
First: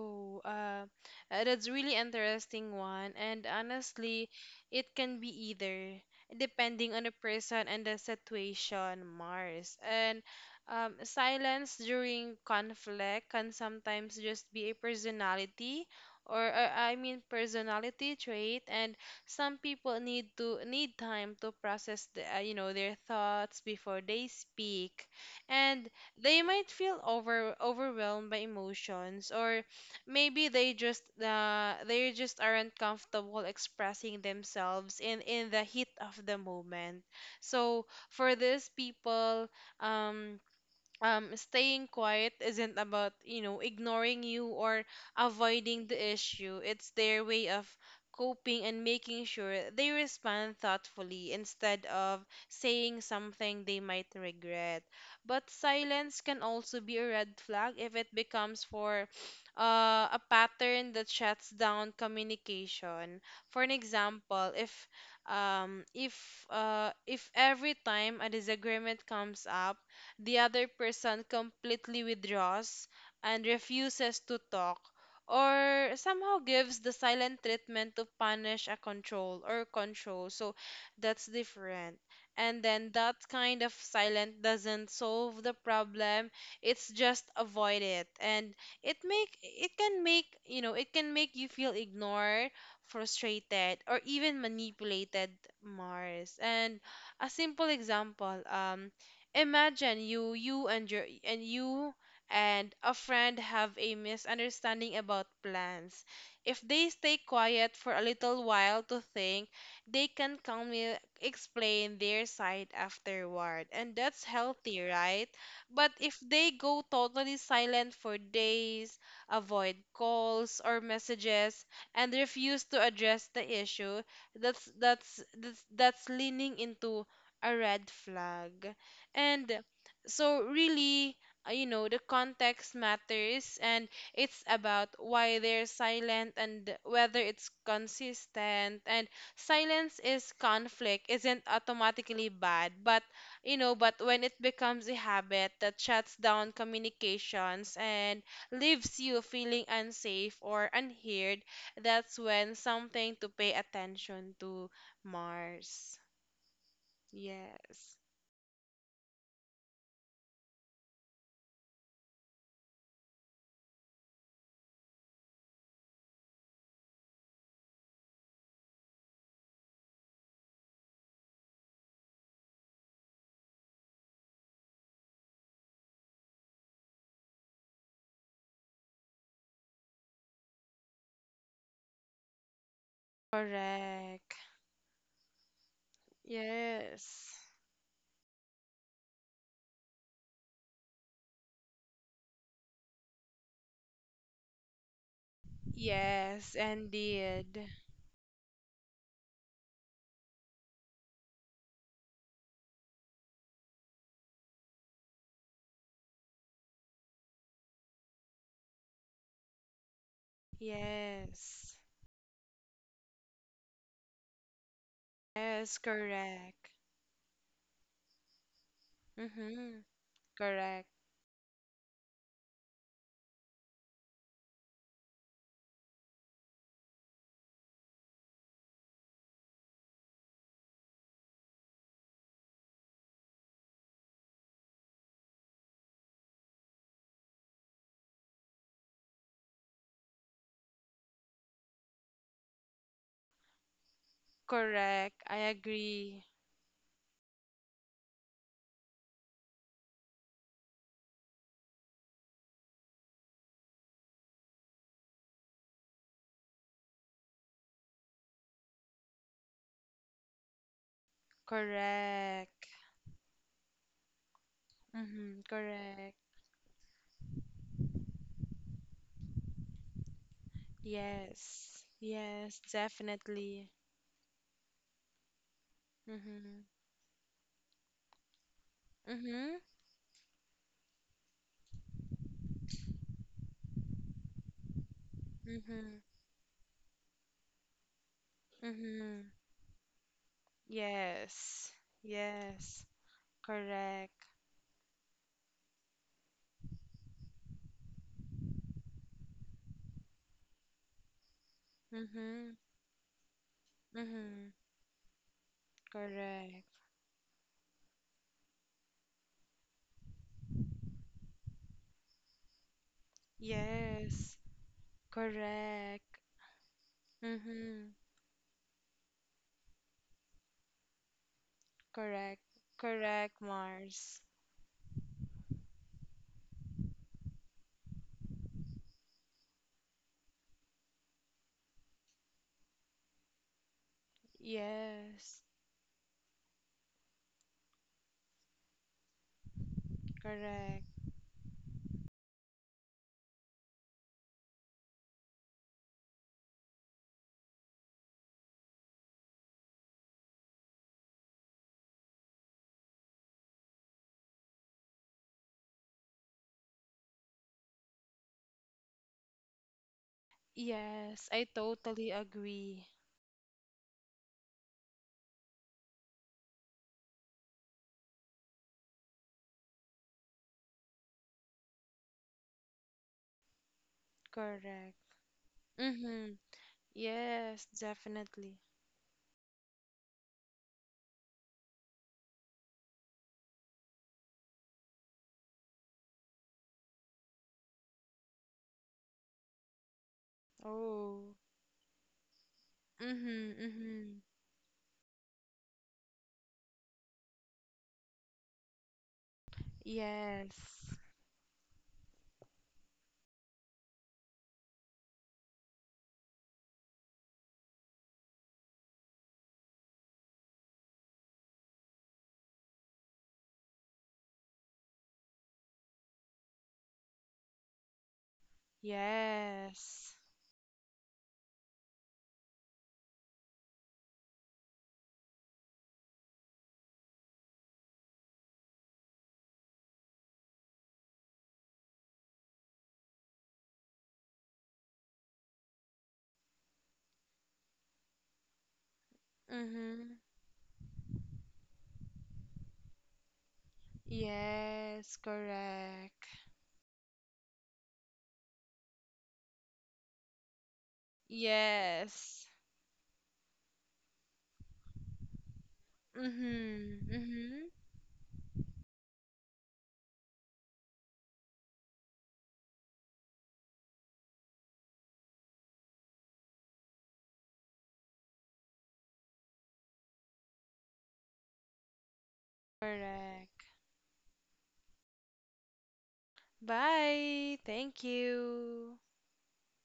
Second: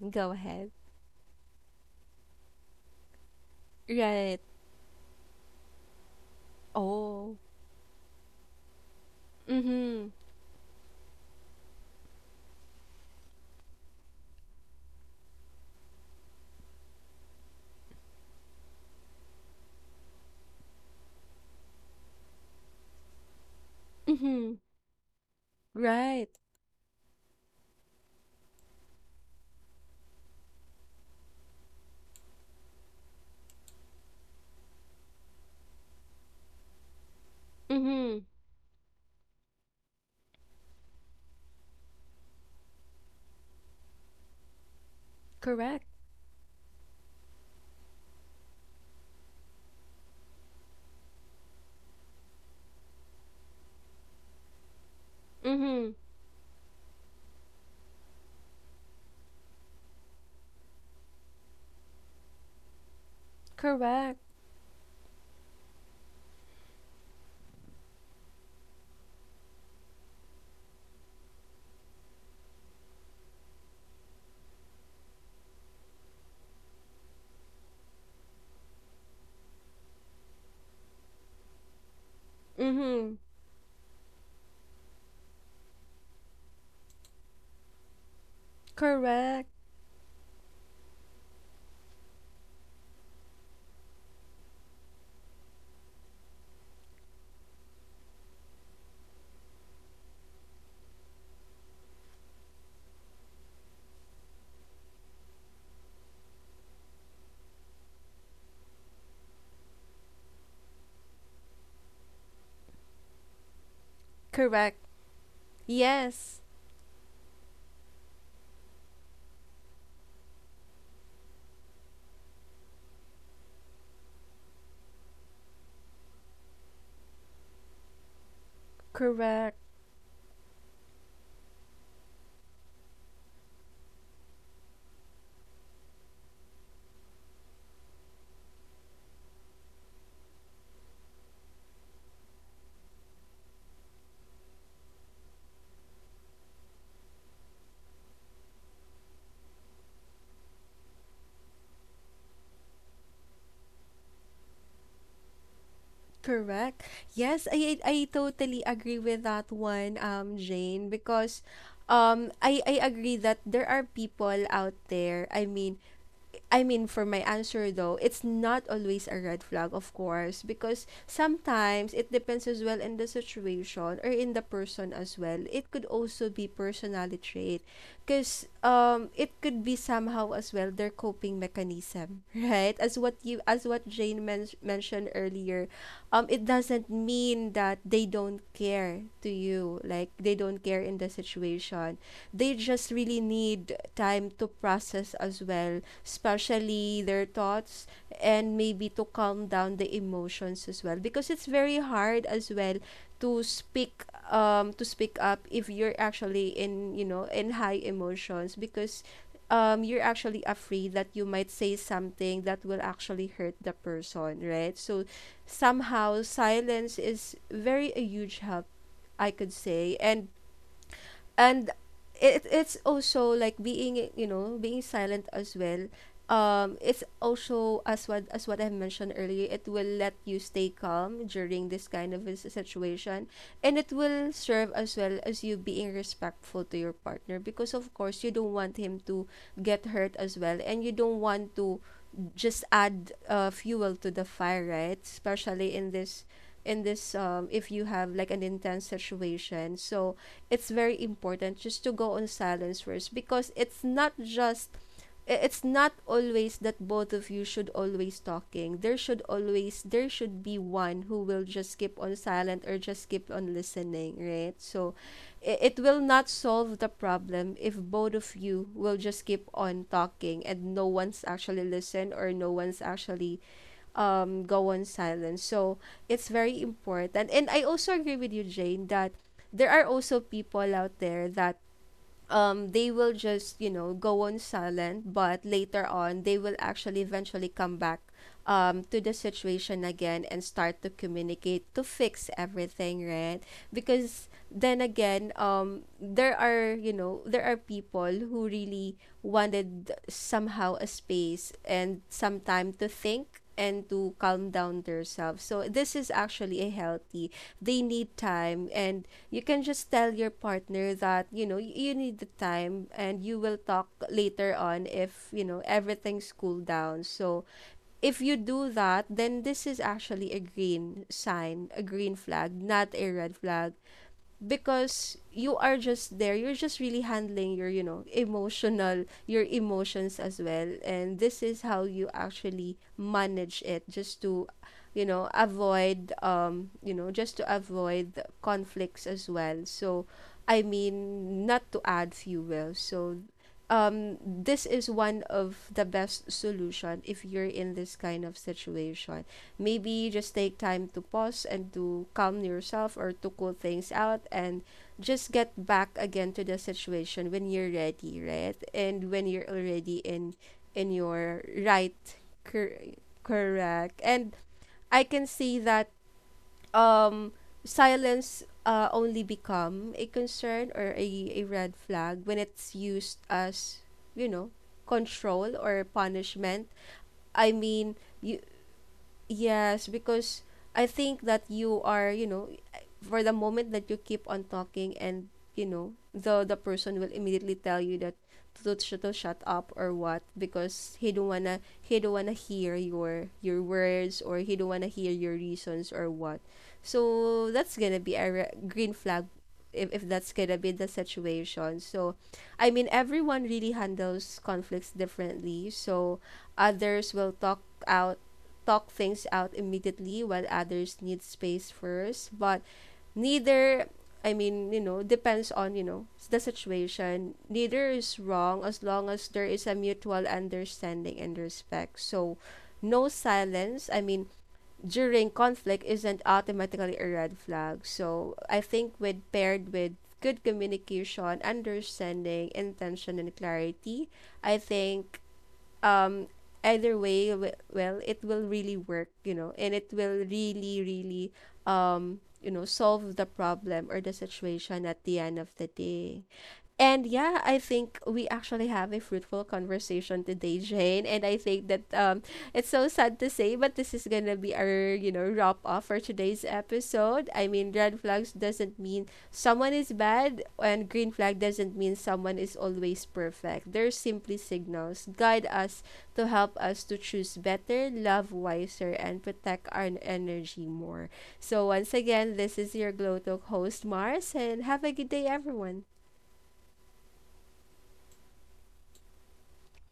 Speaker 1: Go ahead.
Speaker 2: that's really interesting one. And honestly,
Speaker 1: Right.
Speaker 2: it can be either, depending on the
Speaker 1: Oh.
Speaker 2: person and the situation, Mars.
Speaker 1: Mhm.
Speaker 2: And, silence during conflict can sometimes just be a personality, or, I mean, personality trait. And some people need time to process the, you know, their thoughts before they
Speaker 1: Mhm.
Speaker 2: speak. And
Speaker 1: Right.
Speaker 2: they might feel, overwhelmed by emotions, or maybe they just, they just aren't comfortable expressing themselves in the heat of the moment, so
Speaker 1: Mhm.
Speaker 2: for these people, um staying quiet isn't about, you know, ignoring you or
Speaker 1: Correct.
Speaker 2: avoiding the issue. It's their way of coping and making sure they respond thoughtfully instead of saying something they might regret. But
Speaker 1: Mhm.
Speaker 2: silence can also be a red flag if it becomes for, uh, a pattern that shuts down communication. For an
Speaker 1: Correct.
Speaker 2: example, if every time a disagreement comes up, the other person completely withdraws and refuses to talk, or somehow gives the silent treatment to punish a control or control. So that's different. And then
Speaker 1: Mm-hmm.
Speaker 2: that kind of silent doesn't solve the problem. It's just avoid it. And
Speaker 1: Correct.
Speaker 2: it can make, you know, it can make you feel ignored, frustrated, or even manipulated, Mars. And a simple example, imagine you and a friend have a misunderstanding about plans. If they stay quiet for a little while to think, they can calmly explain their side afterward, and that's
Speaker 1: Correct.
Speaker 2: healthy, right? But if
Speaker 1: Yes.
Speaker 2: they go totally silent for days, avoid calls or messages, and refuse to address the issue, that's leaning into a red flag.
Speaker 1: Correct.
Speaker 2: And so, really, you know, the context matters, and it's about why they're silent and whether it's consistent. And silence is conflict, isn't automatically bad, but, you know, but when it becomes a habit that shuts down communications and leaves you feeling unsafe or unheard, that's when something to pay attention to, Mars.
Speaker 1: Correct. Yes, I
Speaker 2: Yes,
Speaker 1: totally agree with that one, Jane, because I agree that there are people out there. I mean, for my answer though, it's not always a red flag, of course, because sometimes it depends as well in the situation or in the person as well. It could also be personality trait, because it could be somehow as well their coping mechanism, *laughs* right? As what you, as what Jane
Speaker 2: correct.
Speaker 1: mentioned earlier, it doesn't
Speaker 2: Yes.
Speaker 1: mean that they don't care to you, like they don't care in the situation. They just really need time to process as well,
Speaker 2: Yes,
Speaker 1: especially their
Speaker 2: indeed.
Speaker 1: thoughts, and maybe to calm down the emotions as well, because it's very hard as well to speak, to speak up if you're actually in, in high emotions, because you're actually afraid that you might say
Speaker 2: Yes.
Speaker 1: something that will actually hurt the person, right? So
Speaker 2: Yes,
Speaker 1: somehow
Speaker 2: correct.
Speaker 1: silence is very a huge help, I could
Speaker 2: Mm-hmm.
Speaker 1: say. and
Speaker 2: Correct.
Speaker 1: and it's also like being, being silent as well. It's also, as what I mentioned earlier, it will let you stay calm during this kind of a situation, and it will serve as well as you being respectful to your partner, because of course you don't want him to get hurt as well, and you don't want to just add fuel to the fire, right?
Speaker 2: Correct. I
Speaker 1: Especially in this,
Speaker 2: agree.
Speaker 1: in this, if you have like an intense situation. So it's very important just to go on silence first, because it's not just, it's not always that both of you should always talking. There should always, there should be one who will just keep on silent
Speaker 2: Correct.
Speaker 1: or just keep on listening, right? So
Speaker 2: Mm-hmm.
Speaker 1: it will
Speaker 2: Correct.
Speaker 1: not solve the problem if both of you will just keep on talking and no one's actually
Speaker 2: Yes.
Speaker 1: listen, or no
Speaker 2: Yes,
Speaker 1: one's actually,
Speaker 2: definitely.
Speaker 1: go on silent. So it's very
Speaker 2: Mm-hmm.
Speaker 1: important. And I also agree with you, Jane, that
Speaker 2: Mm-hmm.
Speaker 1: there are also people out there that, they will just, you know, go on silent, but later
Speaker 2: Mm-hmm.
Speaker 1: on they will actually eventually come back, to the
Speaker 2: Mm-hmm.
Speaker 1: situation again and start to communicate
Speaker 2: Yes.
Speaker 1: to fix
Speaker 2: Yes.
Speaker 1: everything, right?
Speaker 2: Correct.
Speaker 1: Because then again, there are, you know, there are people who really wanted somehow a space and some
Speaker 2: Mm-hmm.
Speaker 1: time to think and to calm
Speaker 2: Mm-hmm.
Speaker 1: down themselves. So this is actually
Speaker 2: Correct.
Speaker 1: a healthy, they need time, and you can just tell your partner that, you know, you need the time and you will talk
Speaker 2: Yes.
Speaker 1: later on if, you know,
Speaker 2: Correct.
Speaker 1: everything's cooled down. So
Speaker 2: Mm-hmm.
Speaker 1: if you do that, then this is actually a green sign, a green
Speaker 2: Correct.
Speaker 1: flag, not a
Speaker 2: Correct,
Speaker 1: red flag,
Speaker 2: Mars.
Speaker 1: because you are just there, you're just really handling your, you know, emotional, your emotions as well, and this is how you actually manage it, just to, you know,
Speaker 2: Yes.
Speaker 1: avoid, you know, just to avoid conflicts as well. So I
Speaker 2: Correct.
Speaker 1: mean, not to add fuel. So this is one of the best solution if you're in this kind of situation. Maybe just take time to pause and to calm yourself, or to cool things out, and just get back again to the situation when you're ready, right? And when you're already in
Speaker 2: Yes,
Speaker 1: your
Speaker 2: I
Speaker 1: right,
Speaker 2: totally
Speaker 1: cor-
Speaker 2: agree.
Speaker 1: correct. And I can see that um silence only become a concern or a red flag when it's used as, you know,
Speaker 2: Correct.
Speaker 1: control or
Speaker 2: Mm-hmm.
Speaker 1: punishment. I
Speaker 2: Yes,
Speaker 1: mean, you
Speaker 2: definitely.
Speaker 1: yes, because I think that you are, you know, for the moment that you keep on talking, and, you know, the person will immediately tell you that to, to shut up or what, because he
Speaker 2: Oh.
Speaker 1: don't wanna, he don't wanna hear your
Speaker 2: Mm-hmm.
Speaker 1: your
Speaker 2: Mm-hmm.
Speaker 1: words, or he don't wanna hear your reasons or what. So that's gonna be a green flag if that's gonna
Speaker 2: Yes.
Speaker 1: be the situation. So I mean, everyone really handles conflicts differently. So others will talk out, talk things out immediately, while others need space first. But neither, I mean, you know, depends on, you know, the situation. Neither is wrong as long as there is a
Speaker 2: Yes.
Speaker 1: mutual understanding and respect. So no silence, I mean, during conflict isn't automatically a red flag. So I think, with paired with good communication, understanding, intention, and clarity, I think um either way, well, it will really work, you know, and it
Speaker 2: Mm-hmm.
Speaker 1: will really really, you know, solve the problem or the situation at the
Speaker 2: Yes,
Speaker 1: end of the day.
Speaker 2: correct.
Speaker 1: And yeah, I think we actually have a fruitful conversation today, Jane. And I think that,
Speaker 2: Yes.
Speaker 1: it's so sad to say, but this is gonna be our, you know, wrap up for today's
Speaker 2: Mm-hmm.
Speaker 1: episode. I
Speaker 2: Mm-hmm.
Speaker 1: mean, red flags doesn't mean someone is bad, and green flag doesn't mean someone is always perfect. They're simply signals guide us to help us to choose better, love wiser, and protect our energy more. So once again, this is your Glow Talk
Speaker 2: Correct.
Speaker 1: host Mars, and have a good day, everyone.
Speaker 2: Bye. Thank you.